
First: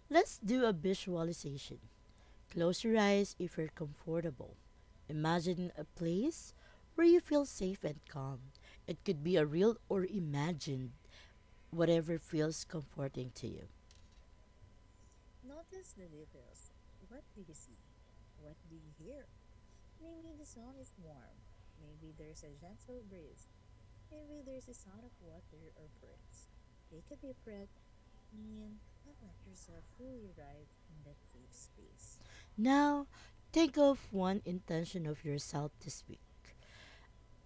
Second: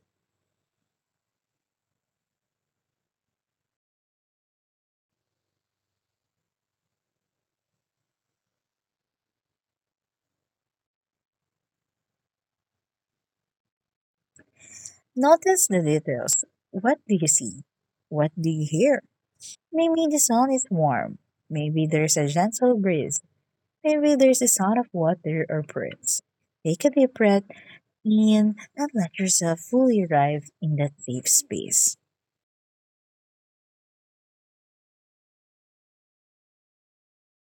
Speaker 1: Let's do a visualization. Close your eyes if you're comfortable. Imagine a place where you feel safe and calm. It could be a real or imagined, whatever feels comforting to you.
Speaker 2: Notice the details. What do you see? What do you hear? Maybe the sun is warm. Maybe there's a gentle breeze. Maybe there's the sound of water or birds. Take a deep breath in and let yourself fully arrive in that safe space.
Speaker 1: Now, think of one intention of yourself this week.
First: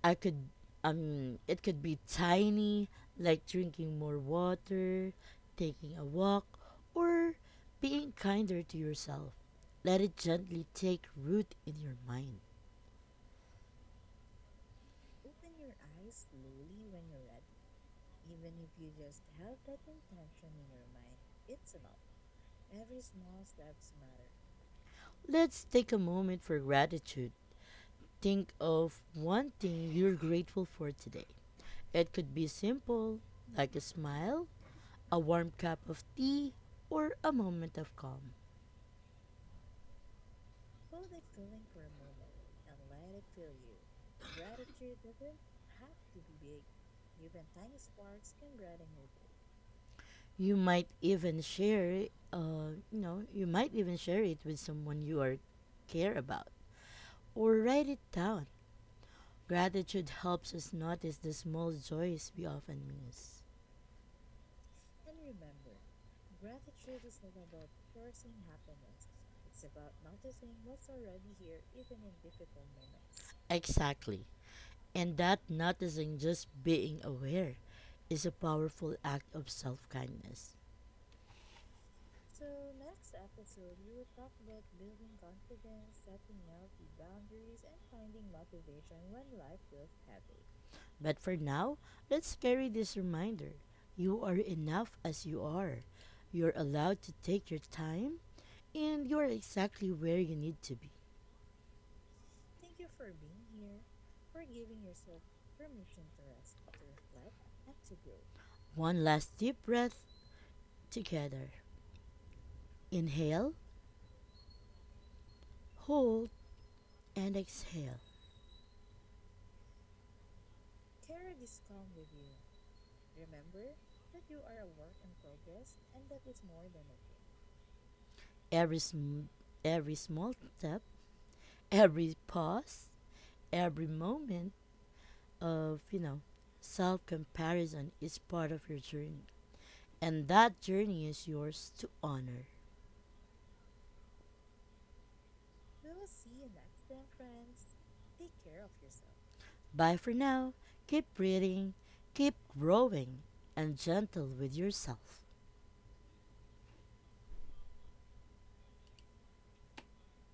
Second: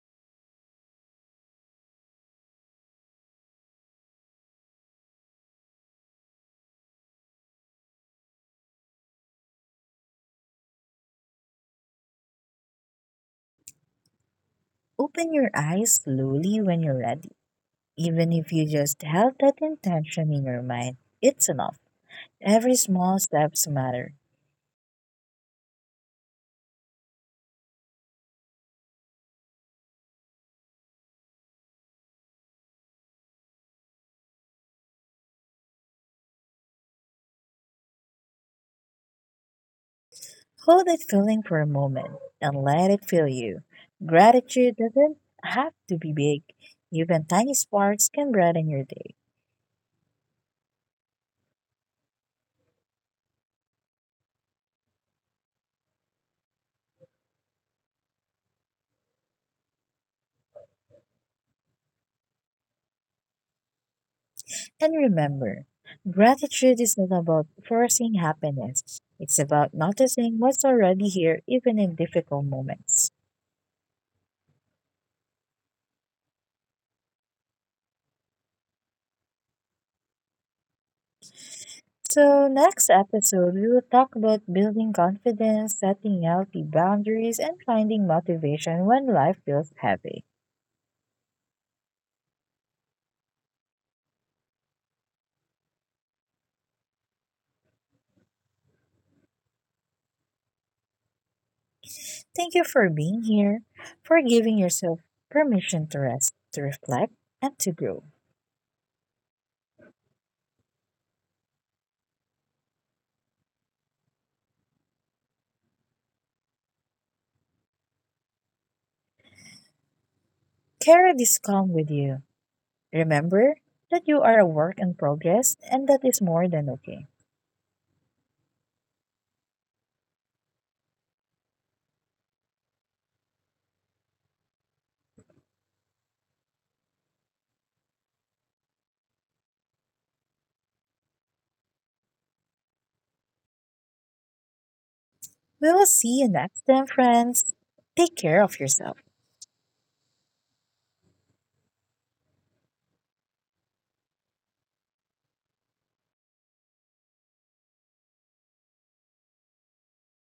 Speaker 1: I could It could be tiny, like drinking more water, taking a walk, or being kinder to yourself. Let it gently take root in your mind.
Speaker 2: Open your eyes slowly when you're ready. Even if you just have that intention in your mind, it's enough. Every small steps matter.
Speaker 1: Let's take a moment for gratitude. Think of one thing you're grateful for today. It could be simple, like a smile, a warm cup of tea, or a moment of calm.
Speaker 2: Hold that feeling for a moment and let it fill you. Gratitude doesn't have to be big, even tiny sparks can brighten your day.
Speaker 1: You might even you might even share it with someone you are care about, or write it down. Gratitude helps us notice the small joys we often miss.
Speaker 2: And remember, gratitude is not about forcing happiness, it's about noticing what's already here, even in difficult moments.
Speaker 1: Exactly. And that noticing just being aware is a powerful act of self kindness.
Speaker 2: So, next episode, we will talk about building confidence, setting healthy boundaries, and finding motivation when life feels heavy.
Speaker 1: But for now, let's carry this reminder you are enough as you are. You're allowed to take your time, and you're exactly where you need to be.
Speaker 2: Thank you for being here, for giving yourself permission to rest, to reflect, and to grow.
Speaker 1: One last deep breath together. Inhale, hold, and exhale.
Speaker 2: Carry this calm with you. Remember that you are a work in progress and that is more than okay.
Speaker 1: Every, sm- every small step, every pause, every moment of, self comparison is part of your journey. And that journey is yours to honor.
Speaker 2: We will see you next time, friends. Take care of yourself.
Speaker 1: Bye for now. Keep breathing, keep growing, and gentle with yourself.